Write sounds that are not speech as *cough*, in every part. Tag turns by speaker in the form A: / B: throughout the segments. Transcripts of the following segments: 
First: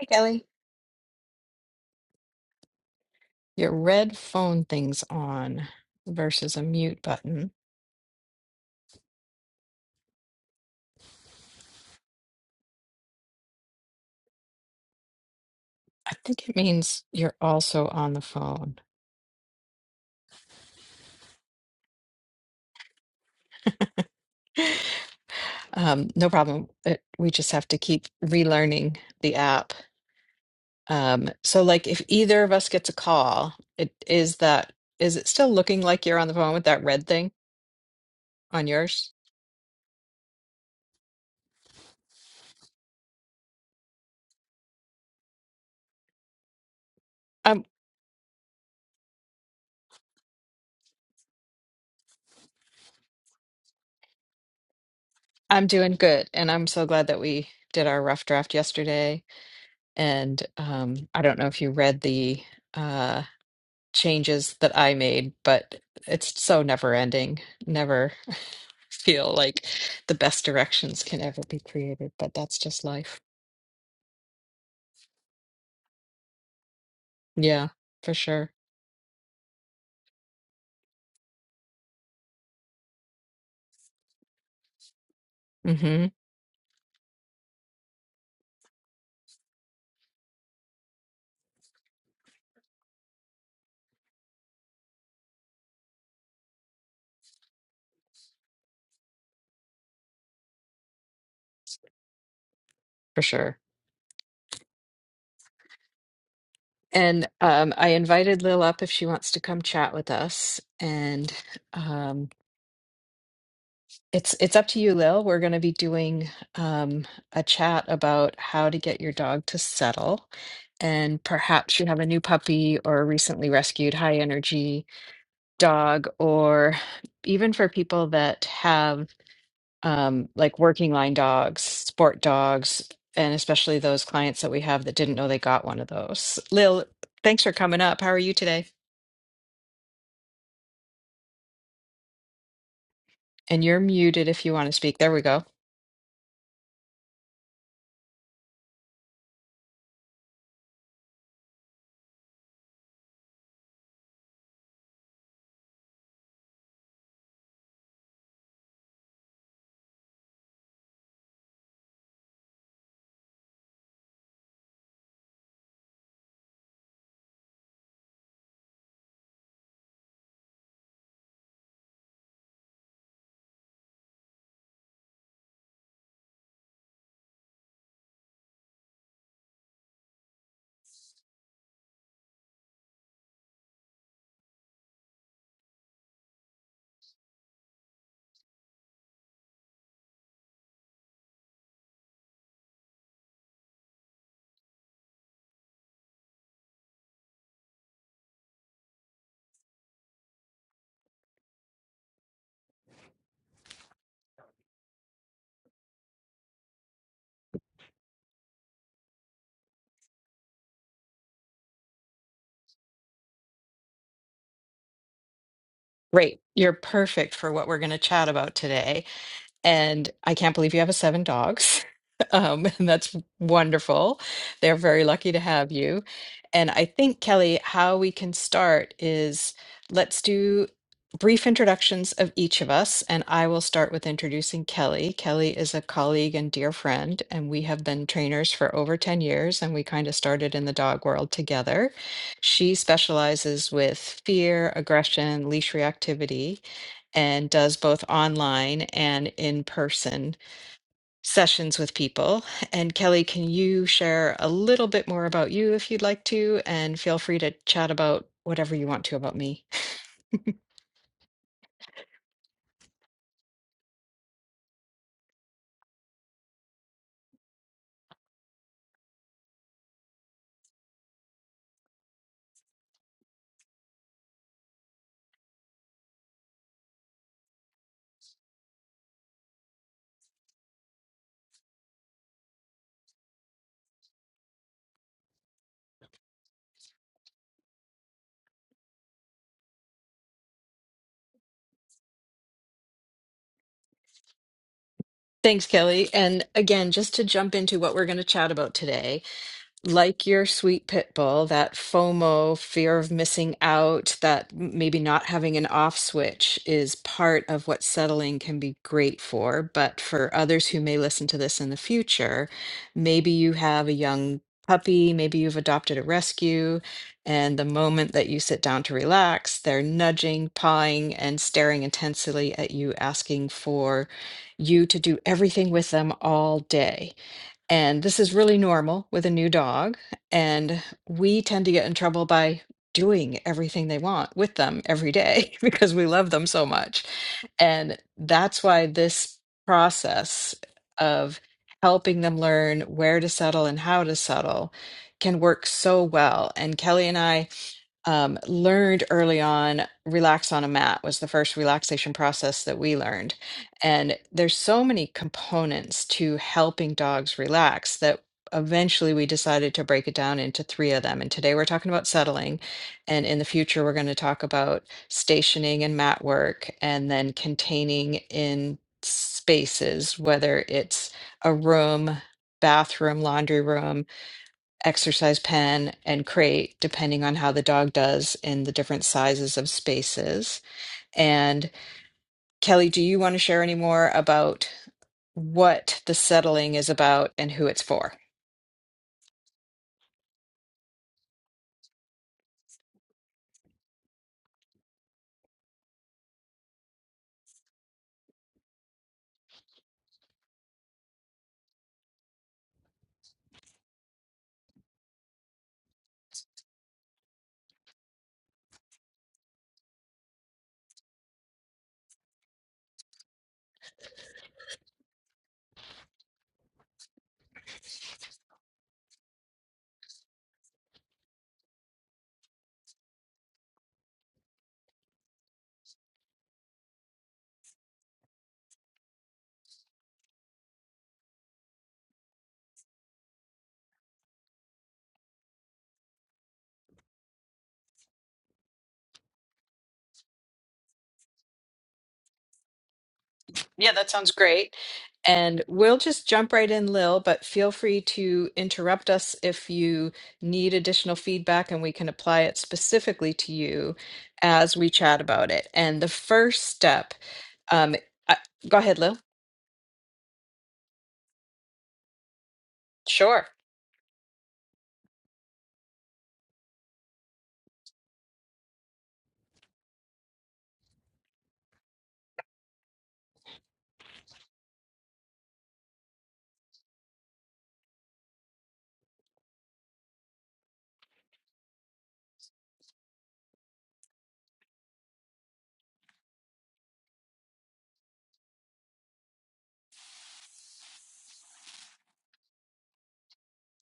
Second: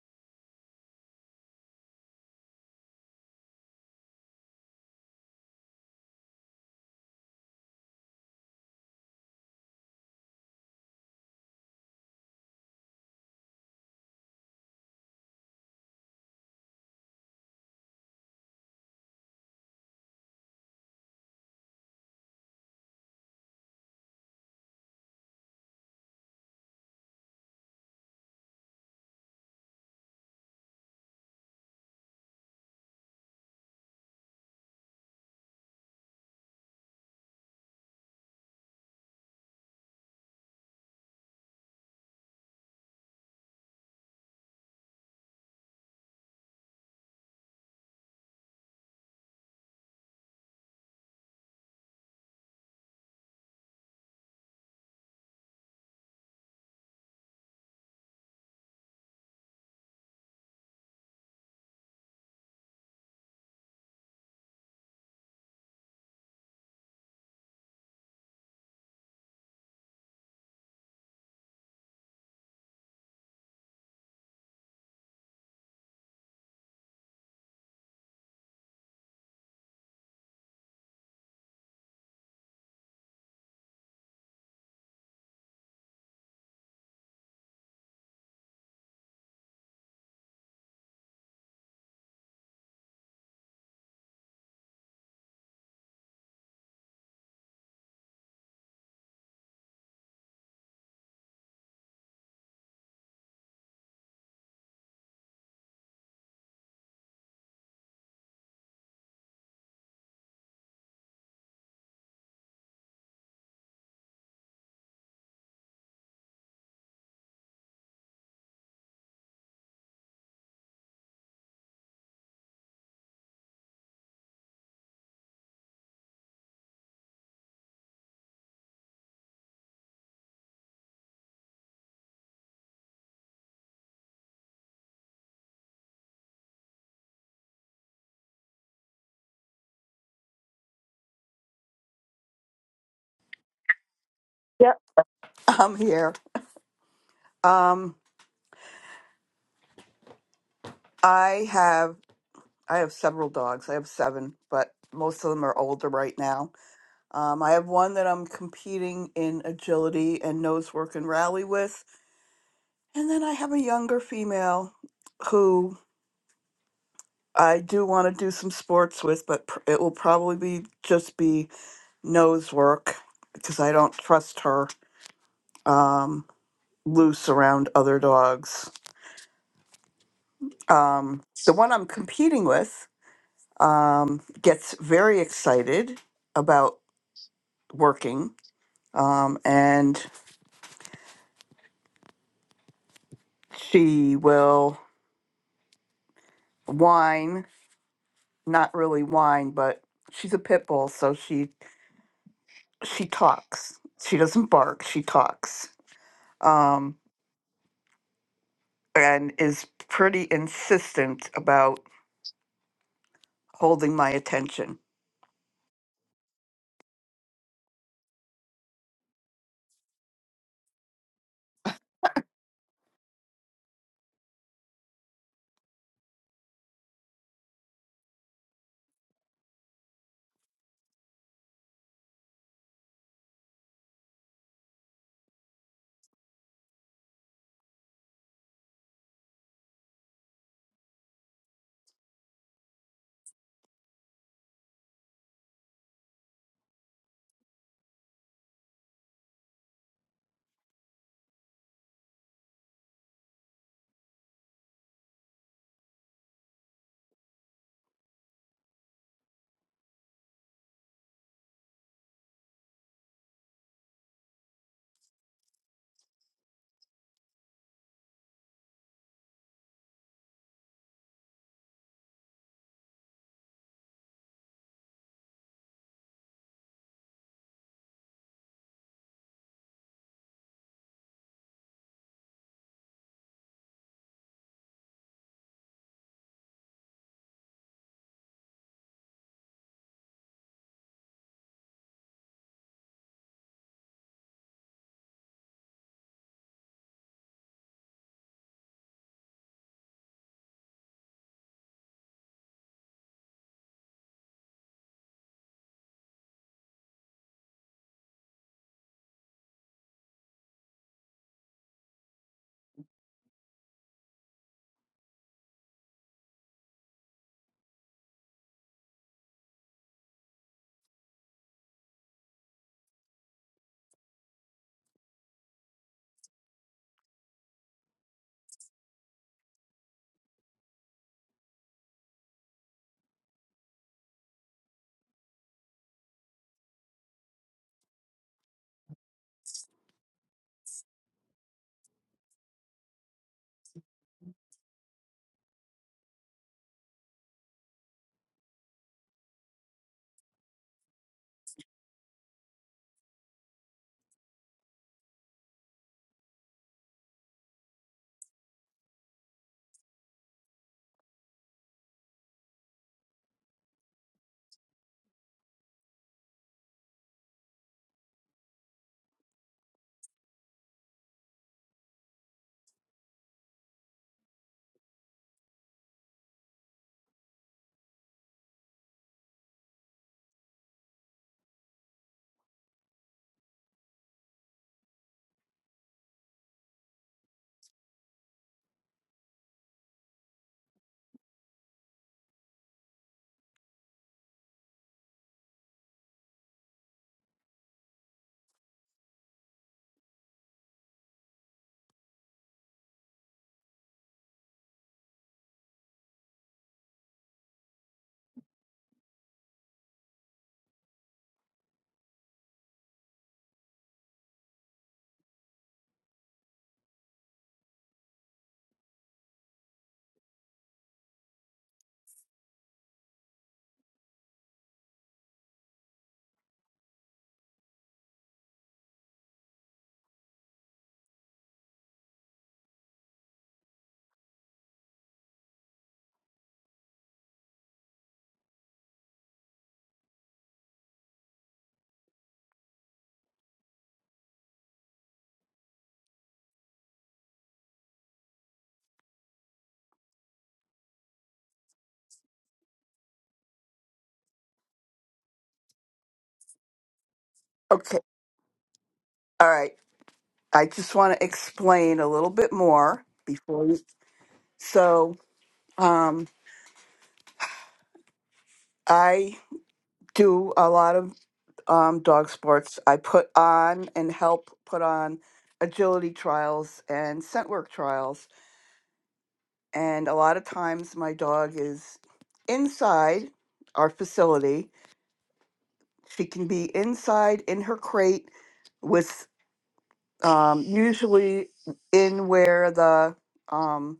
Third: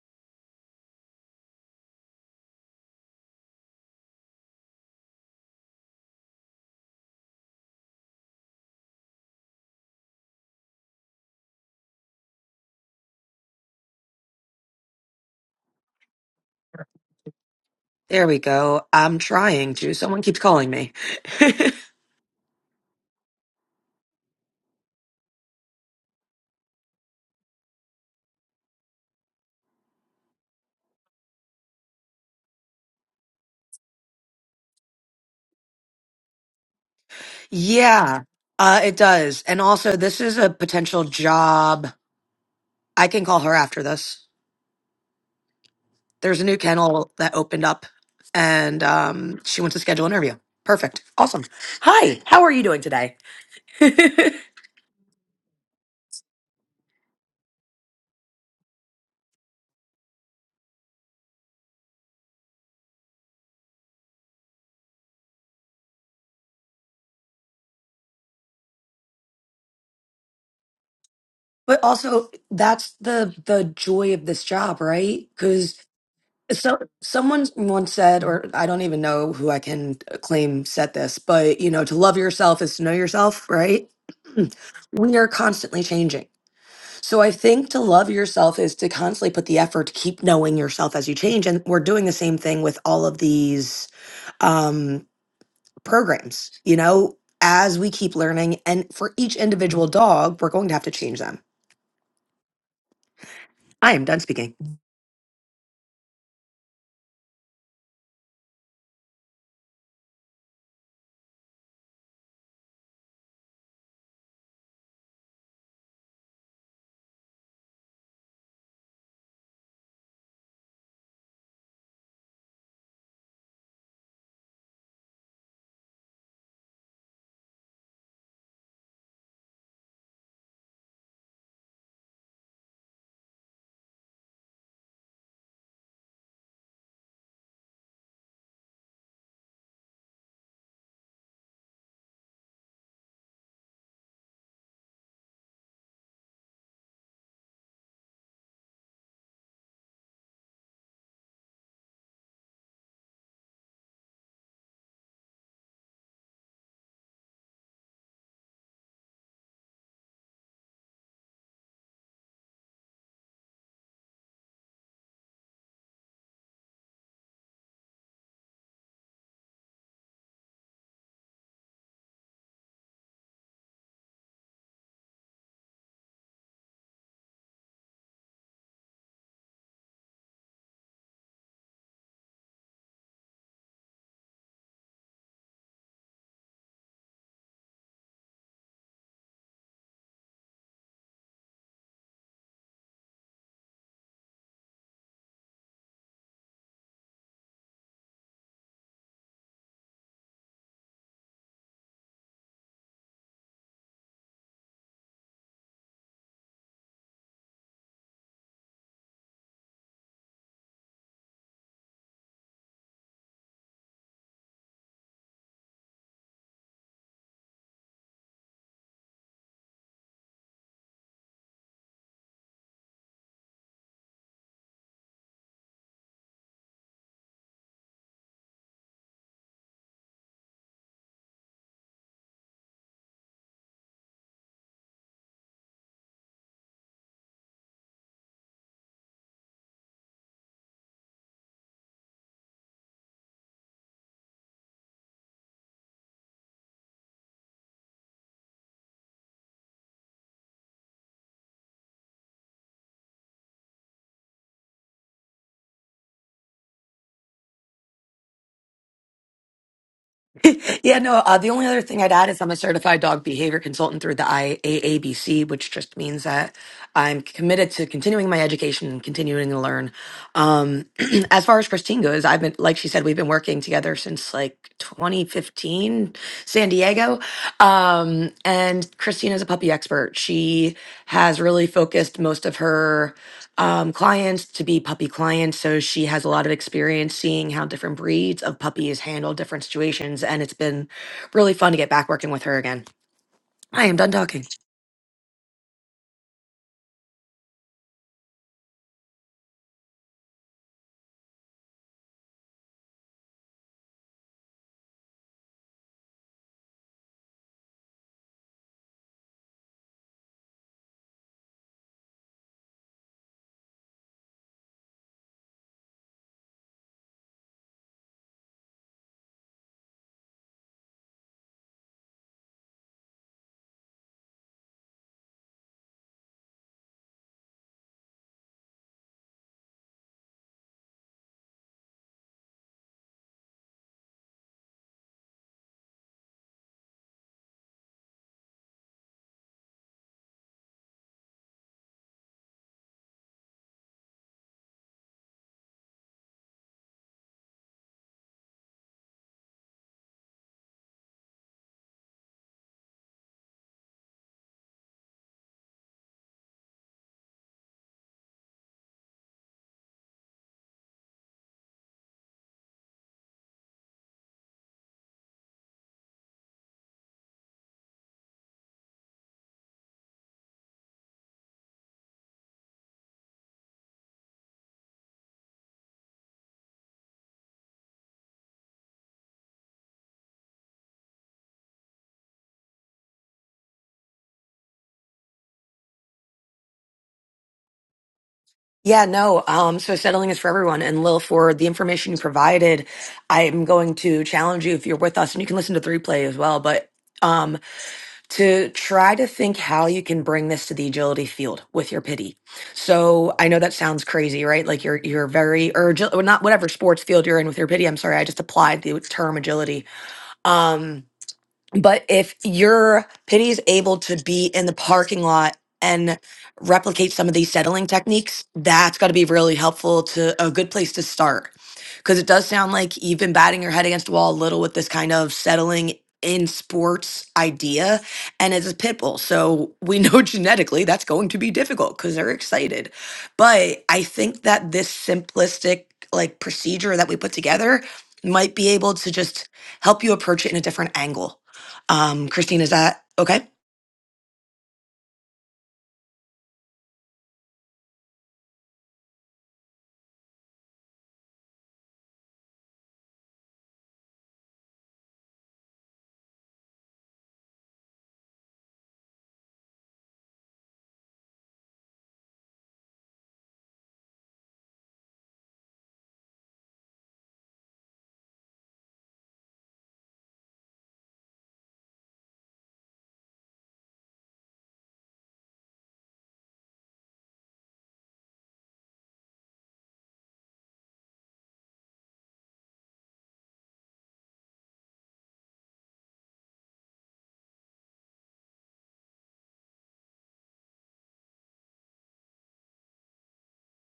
A: Hey, Kelly. Your red phone thing's on versus a mute button. I think it means you're also on the
B: There we
A: phone.
B: go. I'm trying to. Someone keeps calling me.
A: Um, no problem. It, we just have to keep relearning the app. Um, so, like, if either of us gets a call, it is that is it still looking like you're on the phone with that red thing
B: *laughs* yeah,
A: on
B: uh, it
A: yours?
B: does. And also, this is a potential job. I can call her after this. There's a new kennel that
A: I'm
B: opened up, and um, she wants to schedule an interview. Perfect. Awesome. Hi. How are you doing today? *laughs* but
A: I'm doing good, and I'm so glad that we did our rough draft yesterday. And um, I don't know if you read the. uh, changes that I made, but it's so never ending. Never *laughs* feel like the best directions can ever be created,
B: also,
A: but that's just
B: that's
A: life.
B: the the joy of this job, right? Because. So someone
A: Yeah,
B: once
A: for
B: said, or
A: sure.
B: I don't even know who I can claim said this, but you know, to love yourself is to know yourself, right? *clears throat* we are constantly
A: hmm
B: changing. So I think to love yourself is to constantly put the effort to keep knowing yourself as you change. And we're doing the same thing with all of these um, programs, you know, as we keep learning. And for each individual dog, we're going to have to change them.
A: for sure.
B: I am done speaking.
A: And um, I invited Lil up if she wants to come chat with us. And um, it's it's up to you, Lil. We're going to be doing um, a chat about how to get your dog to settle. And perhaps you have a new puppy or recently rescued high energy dog or even for people that have um, like working line dogs, sport dogs, and especially those clients that we have that didn't know they got one of those. Lil, thanks for coming up. How are you today? And you're muted if you want to
C: Yep,
A: speak. There we go.
C: *laughs* I'm here. Um, I have I have several dogs. I have seven, but most of them are older right now. Um, I have one that I'm competing in agility and nose work and rally with, and then I have a younger female who I do want to do some sports with, but pr- it will probably be just be nose work because I don't trust her um, loose around other dogs. Um, the one I'm competing with um, gets very excited about working um, and she will whine not really whine but she's a pit bull so she she talks she doesn't bark she talks um, and is pretty insistent about holding my attention
A: Great. You're perfect for what we're going to chat about today. And I can't believe you have a seven dogs. *laughs* Um, and that's wonderful. They're very lucky to have you. And I think, Kelly, how we can start is let's do brief introductions of each of us. And I will start with introducing Kelly. Kelly is a colleague and dear friend, and we have been trainers for over 10 years, and we kind of started in the dog world together. She specializes with fear, aggression, leash reactivity and does both online and in person sessions with people. And Kelly, can you share a little bit more about you if you'd like to? And feel free to chat about whatever you want to about me. *laughs*
B: *laughs* yeah, no. Uh, the only other thing I'd add is I'm a certified dog behavior consultant through the IAABC, which just means that I'm committed to continuing my education and continuing to learn. Um, *clears throat* as far as Christine goes, I've been, like she said, we've been working together since like 2015, San Diego. Um, and Christine is a puppy expert. She has really focused most of her um, clients to be puppy clients. So she has a lot of experience seeing how different breeds of puppies handle different situations. And it's been really fun to get back working with her again. I am done talking.
A: Thanks, Kelly. And again, just to jump into what we're going to chat about today, like your sweet pit bull, that FOMO, fear of missing out, that m- maybe not having an off switch is part of what settling can be great for. But for others who may listen to this in the future, maybe you have a young puppy, maybe you've adopted a rescue, and the moment that you sit down to relax, they're nudging, pawing, and staring intensely at you, asking for you to do everything with them all day. And this is really normal with a new dog. And we tend to get in trouble by doing everything they want with them every day *laughs* because we love them so much. And that's why this process of helping them learn where to settle and how to settle can work so well. And Kelly and I um, learned early on relax on a mat was the first relaxation process that we learned and there's so many components to helping dogs relax that eventually we decided to break it down into three of them and today we're talking about settling and in the future we're going to talk about stationing and mat work and then containing in spaces whether it's a room bathroom laundry room exercise pen and crate, depending on how the dog does in the different sizes of spaces. And Kelly, do you want to share any more about what the settling is about and who it's for?
B: Yeah, no. Um, so settling is for everyone. And Lil, for the information you provided, I am going to challenge you if you're with us, and you can listen to the replay as well. But um, to try to think how you can bring this to the agility field with your pity. So I know that sounds crazy, right? Like you're you're very or agil- or not whatever sports field you're in with your pity. I'm sorry, I just applied the term agility. Um, but if your pity is able to be in the parking lot and replicate some of these settling techniques, that's got to be really helpful to a good place to start. Because it does sound like you've been batting your head against the wall a little with this kind of settling in sports idea. And it's a pit bull. So we know *laughs* genetically that's going to be difficult because they're excited. But I think that this simplistic like procedure that we put together might be able to just help you approach it in a different angle um, Christine, is that okay?
A: Yeah, that sounds great. And we'll just jump right in, Lil, but feel free to interrupt us if you need additional feedback and we can apply it specifically to you as we chat about it. And the first step, um,
C: okay
A: I, go ahead, Lil.
C: all right i just want to explain a little bit more
A: Sure.
C: before you so um, i do a lot of um, dog sports. I put on and help put on agility trials and scent work trials. And a lot of times my dog is inside our facility. She can be inside in her crate with um, usually in where the um,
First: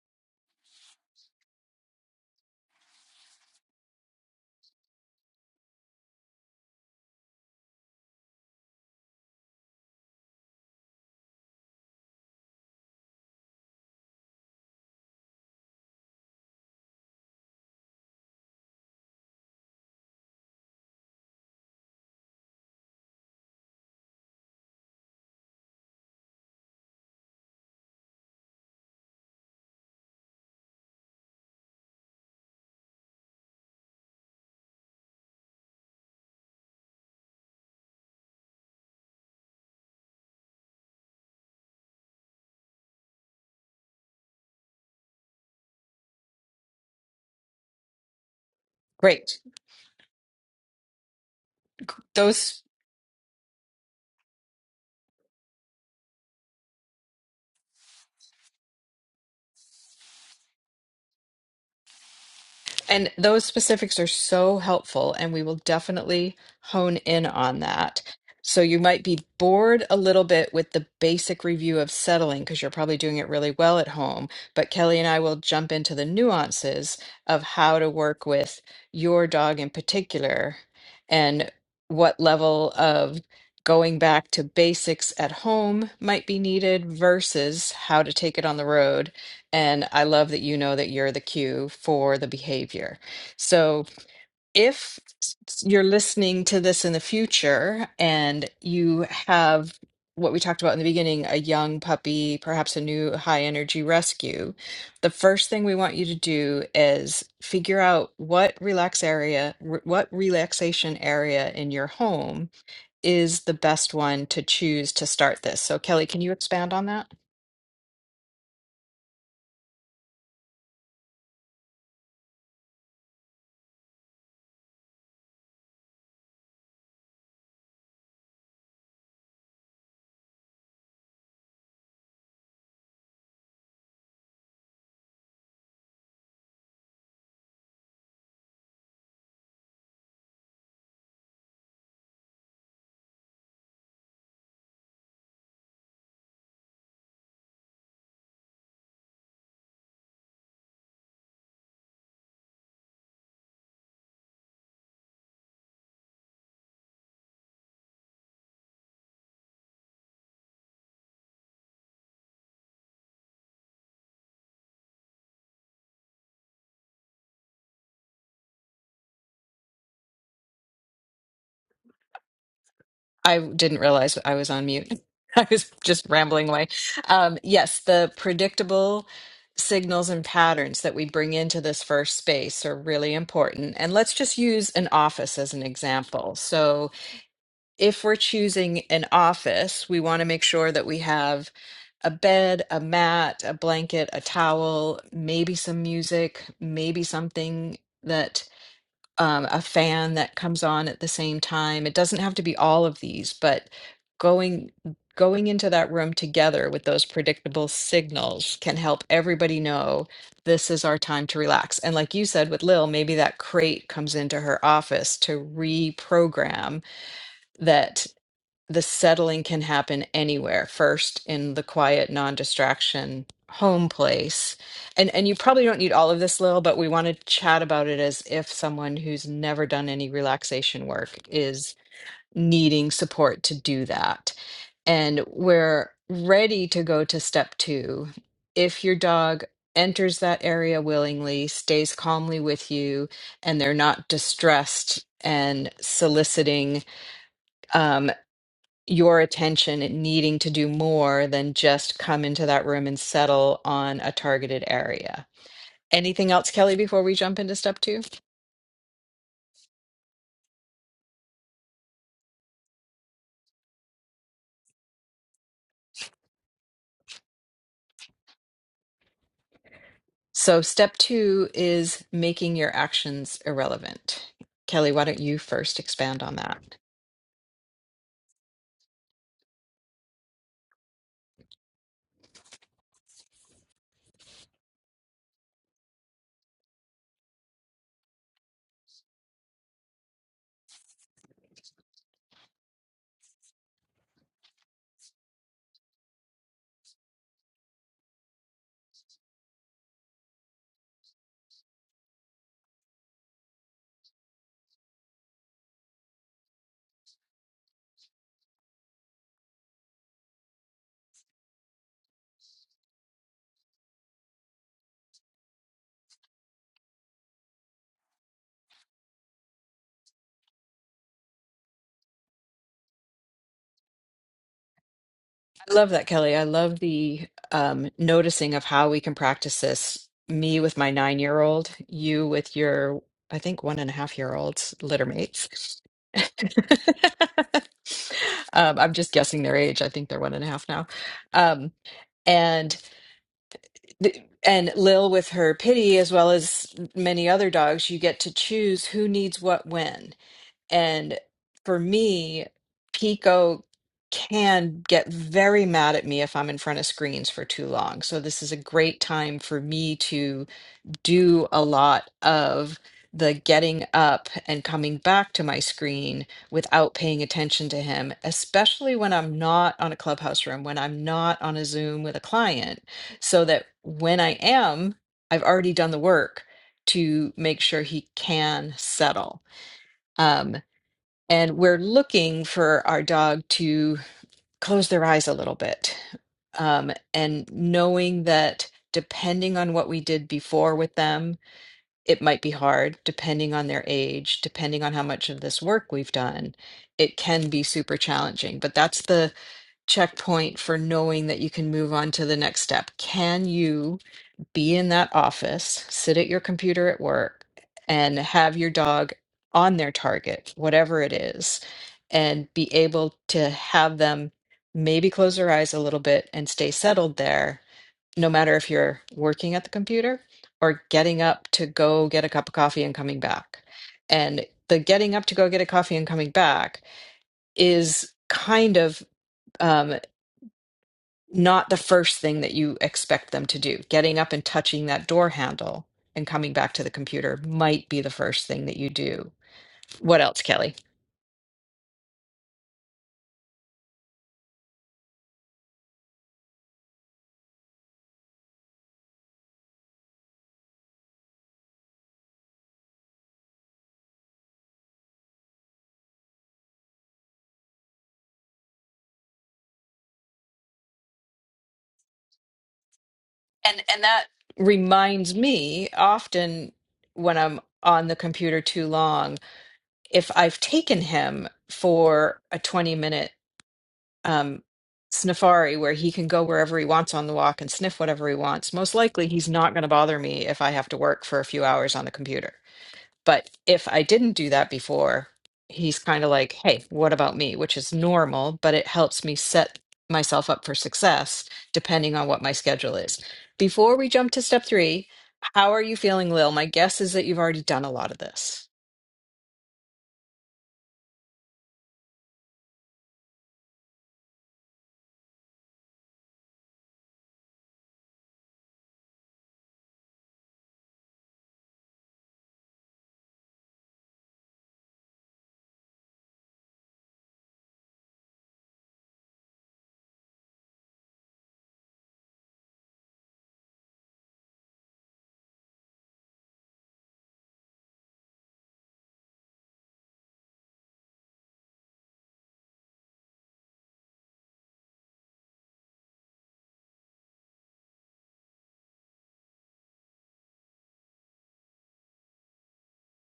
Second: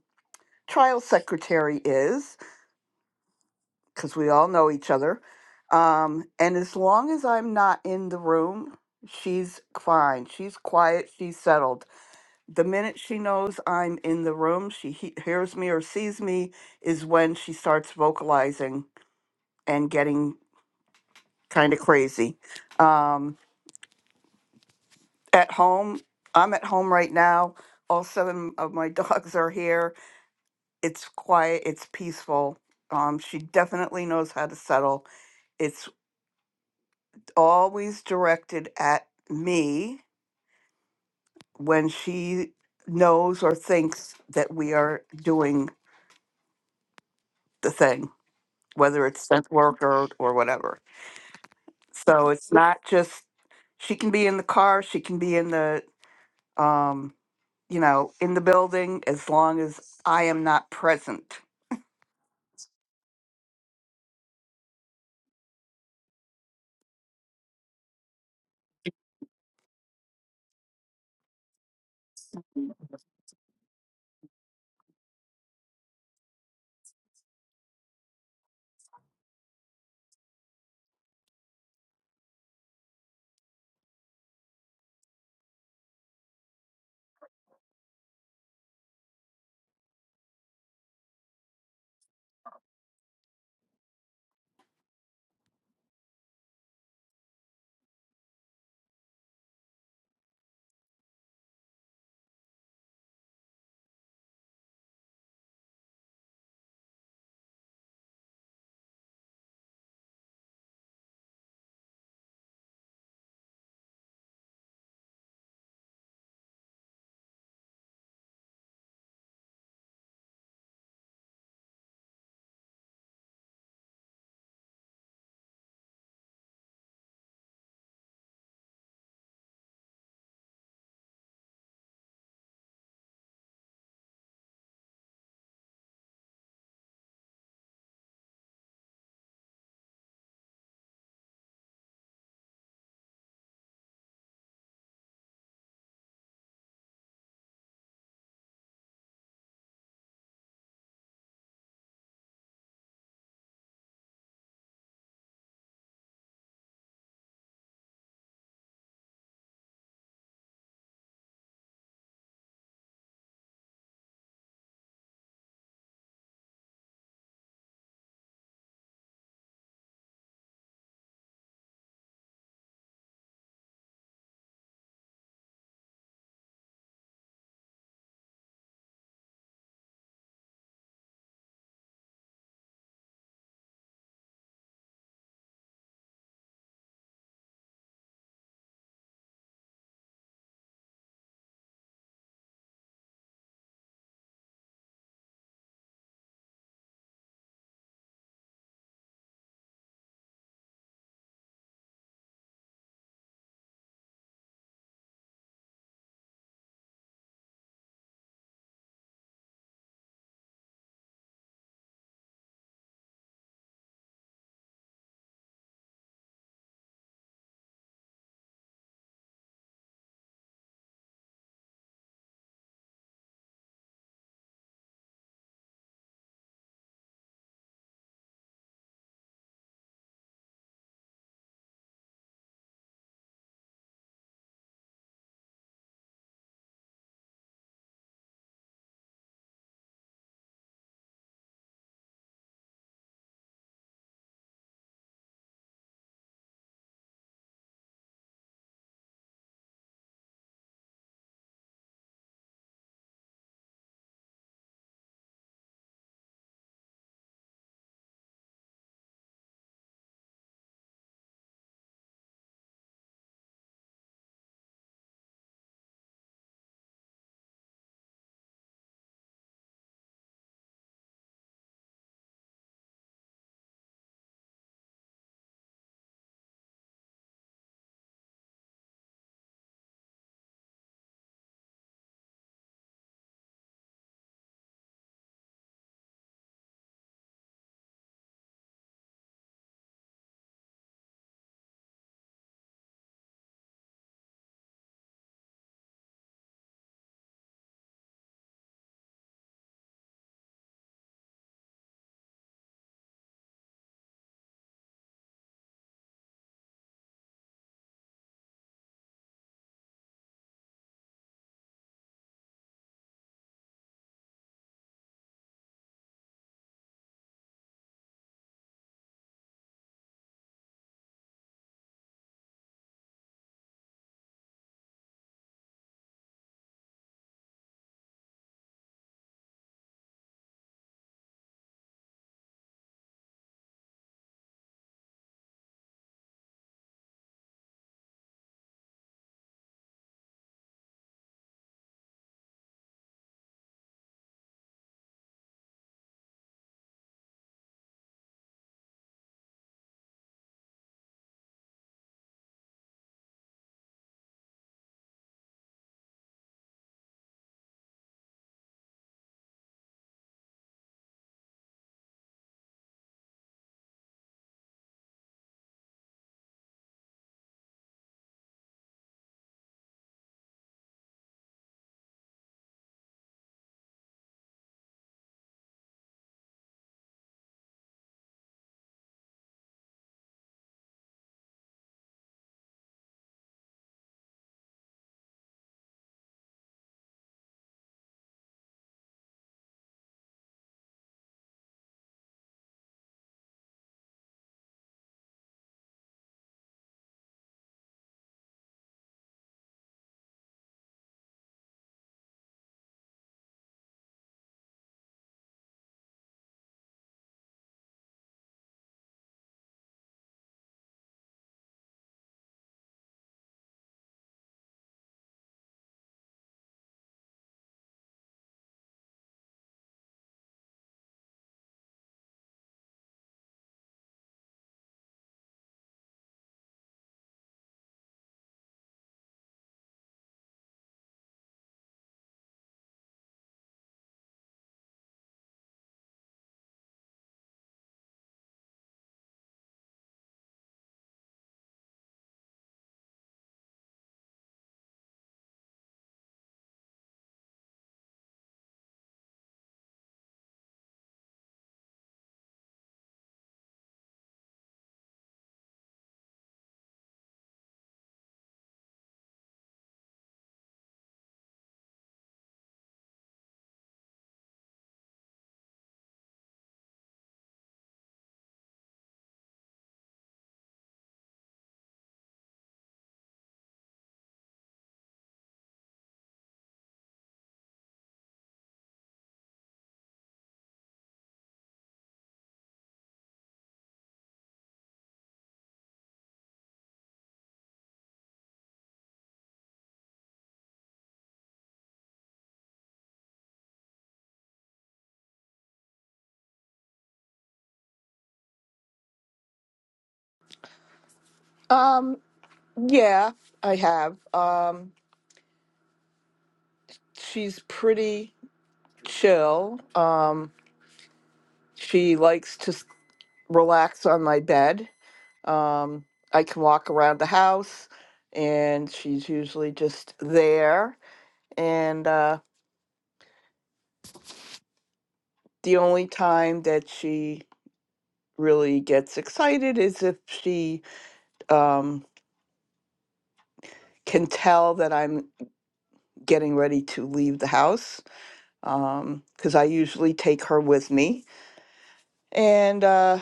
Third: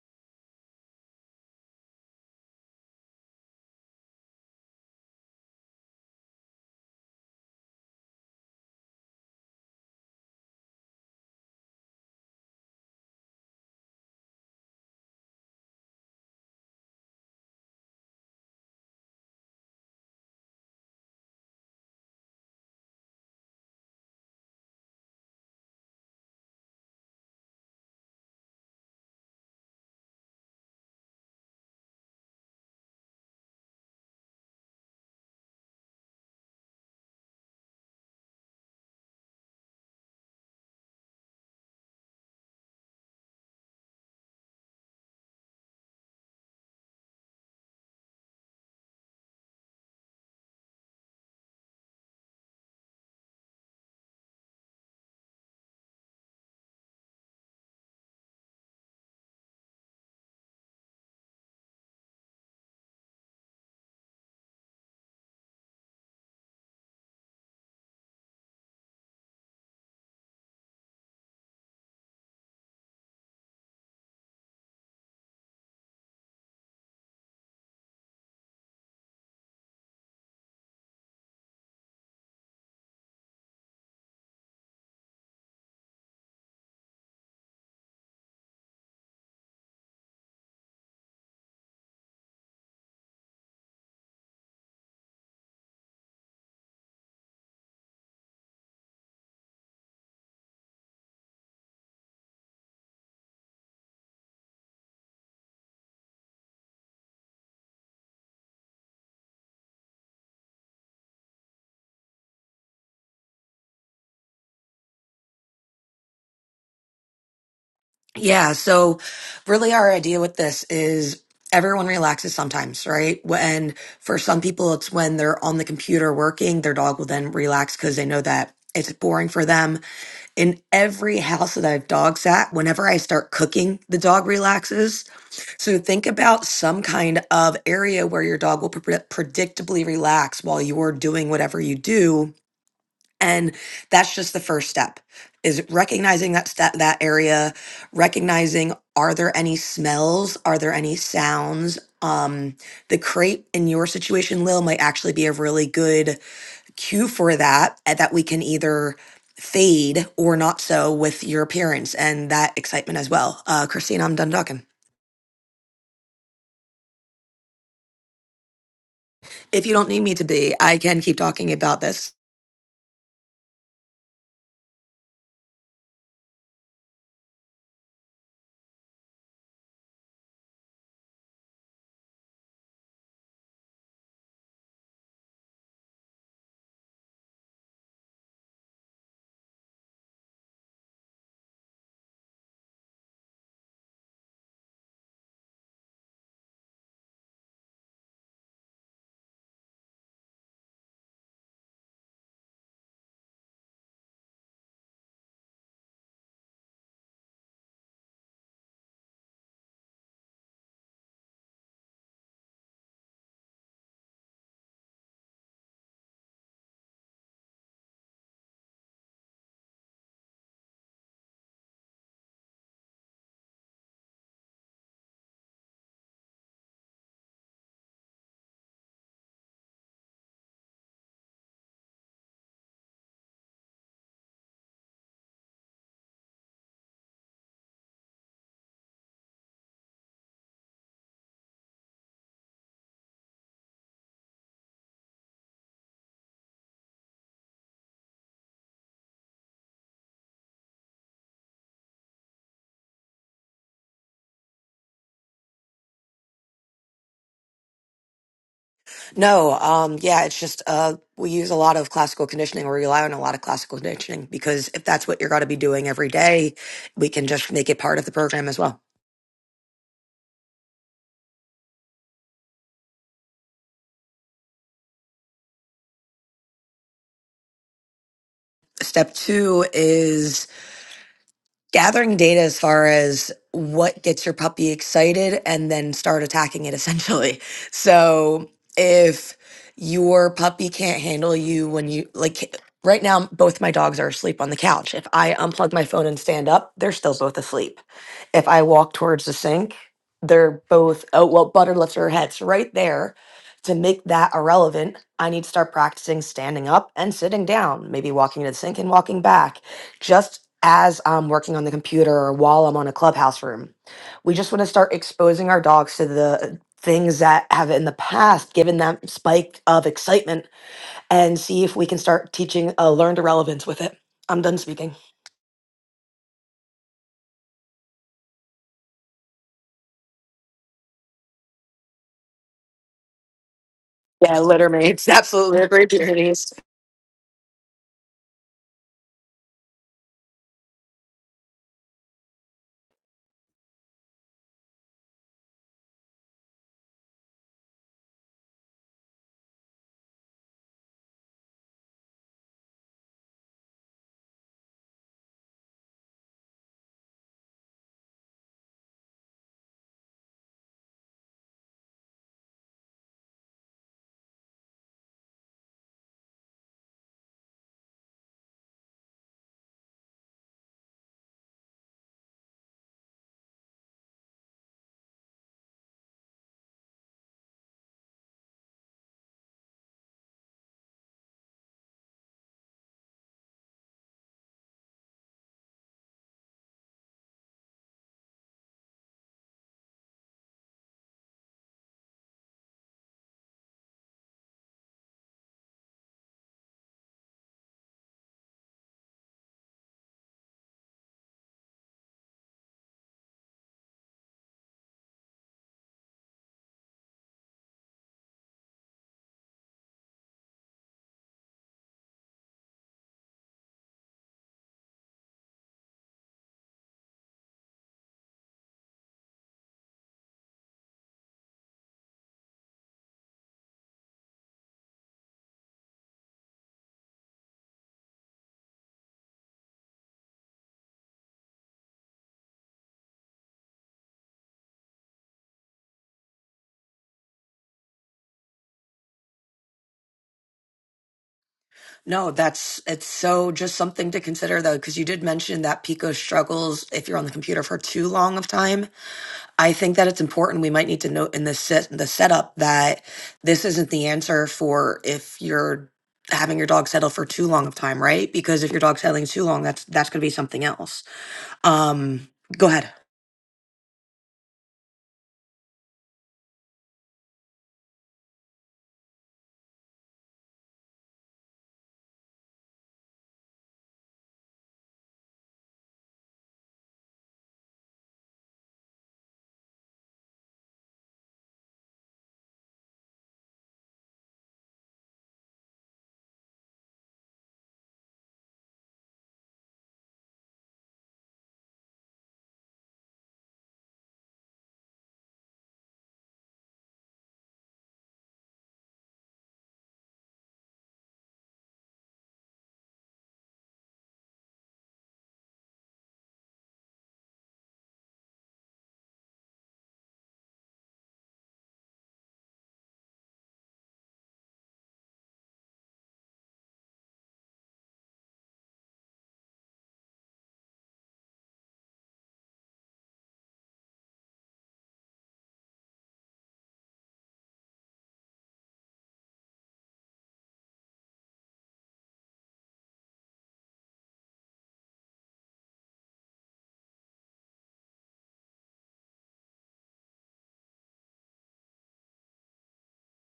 C: trial secretary is, because we all know each other. Um, and as long as I'm not in the room, she's fine. She's quiet. She's settled the minute she knows I'm in the room, she he- hears me or sees me, is when she starts vocalizing and getting kind of crazy. Um, at home, I'm at home right now. All seven of my *laughs* dogs are here. It's quiet, it's peaceful. Um, she definitely knows how to settle. It's always directed at me when she knows or thinks that we are doing the thing whether it's
A: Great.
C: scent work or, or whatever. So it's
A: Those
C: not just she can be in the car, she can be in the um, you know, in the building as long as I am not present.
A: and those specifics are so helpful, and we will definitely hone in on that. So you might be bored a little bit with the basic review of settling because you're probably doing it really well at home. But Kelly and I will jump into the nuances of how to work with your dog in particular and what level of going back to basics at home might be needed versus how to take it on the road And I love that you know that you're the cue for the behavior. So if s- you're listening to this in the future and you have what we talked about in the beginning, a young puppy, perhaps a new high energy rescue, the first thing we want you to do is figure out what relax area, r- what relaxation area in your home is the best one to choose to start this. So Kelly, can you expand on that?
B: Yeah. So, really, our idea with this is everyone relaxes sometimes, right? When for some people, it's when they're on the computer working, their dog will then relax because they know that it's boring for them. In every house that I've dog sat, whenever I start cooking, the dog relaxes. So, think about some kind of area where your dog will pre- predictably relax while you're doing whatever you do and that's just the first step is recognizing that step that area recognizing are there any smells are there any sounds um the crate in your situation lil might actually be a really good cue for that and that we can either fade or not so with your appearance and that excitement as well uh christine i'm done talking if you don't need me to be i can keep talking about this
A: I didn't realize I was on mute. *laughs* I was just rambling away. Um, yes, the predictable signals and patterns that we bring into this first space are really important. And let's just use an office as an example. So, if we're choosing an office, we want to make sure that we have a bed, a mat, a blanket, a towel, maybe some music, maybe something that um, a fan that comes on at the same time. It doesn't have to be all of these, but going going into that room together with those predictable signals can help everybody know this is our time to relax. And like you said with Lil, maybe that crate comes into her office to reprogram that the settling can happen anywhere first in the quiet non-distraction home place and and you probably don't need all of this lil but we want to chat about it as if someone who's never done any relaxation work is needing support to do that and we're ready to go to step two if your dog enters that area willingly stays calmly with you and they're not distressed and soliciting um your attention and needing to do more than just come into that room and settle on a targeted area. Anything else, Kelly, before we jump into step two?
B: No, um, yeah, it's just uh, we use a lot of classical conditioning or rely on a lot of classical conditioning because if that's what you're going to be doing every day, we can just make it part of the program as well.
A: So, step two is making your actions irrelevant. Kelly, why don't you first expand on that?
B: Step two is gathering data as far as what gets your puppy excited and then start attacking it essentially. *laughs* So if your puppy can't handle you when you like right now both my dogs are asleep on the couch. If I unplug my phone and stand up, they're still both asleep. If I walk towards the sink, they're both oh well butter lifts her head. So right there to make that irrelevant, I need to start practicing standing up and sitting down, maybe walking to the sink and walking back just as I'm working on the computer or while I'm on a clubhouse room. We just want to start exposing our dogs to the things that have in the past given them spike of excitement and see if we can start teaching a learned irrelevance with it. I'm done speaking.
A: I love that, Kelly. I love the um, noticing of how we can practice this. Me with my nine year old, you with your, I think, one and a half year
B: Yeah,
A: old
B: littermates. Absolutely. They're
A: littermates.
B: Great
A: *laughs*
B: communities.
A: um, I'm just guessing their age. I think they're one and a half now. Um, and th- and Lil with her pity, as well as many other dogs, you get to choose who needs what when. And for me, Pico can get very mad at me if I'm in front of screens for too long. So this is a great time for me to do a lot of the getting up and coming back to my screen without paying attention to him, especially when I'm not on a clubhouse room, when I'm not on a Zoom with a client, so that when I am, I've already done the work to make sure he can settle. Um, and we're looking for our dog to close their eyes a little bit. Um, and knowing that depending on what we did before with them, it might be hard, depending on their age, depending on how much of this work we've done, it can be super challenging. But that's the checkpoint for knowing that you can move on to the next step. Can you? be in that office, sit at your computer at work, and have your dog on their target, whatever it is, and be able to have them maybe close their eyes a little bit and stay settled there, no matter if you're working at the computer or getting up to go get a cup of coffee and coming back. And the getting up to go get a coffee and coming back is kind of. um, not the first thing that you expect them to do. Getting up and touching that door handle and coming back to the computer might be the first thing that you do. What else, Kelly?
B: No, that's it's so just something to consider though, because you did mention that Pico struggles if you're on the computer for too long of time. I think that it's important. We might need to note in the set, the setup that this isn't the answer for if you're having your dog settle for too long of time, right? Because if your dog's settling too long, that's that's going to be something else. Um, go ahead.
A: And and that reminds me often when I'm on the computer too long, if I've taken him for a 20 minute um, Sniffari, where he can go wherever he wants on the walk and sniff whatever he wants. Most likely, he's not going to bother me if I have to work for a few hours on the computer. But if I didn't do that before, he's kind of like, hey, what about me? Which is normal, but it helps me set myself up for success depending on what my schedule is. Before we jump to step three, how are you feeling, Lil? My guess is that you've already done a lot of this.
C: Um, yeah, I have. Um, she's pretty chill. Um, she likes to s- relax on my bed. Um, I can walk around the house, and she's usually just there. And uh, the only time that she really gets excited is if she um, can tell that I'm getting ready to leave the house, because I usually take her with me, and uh,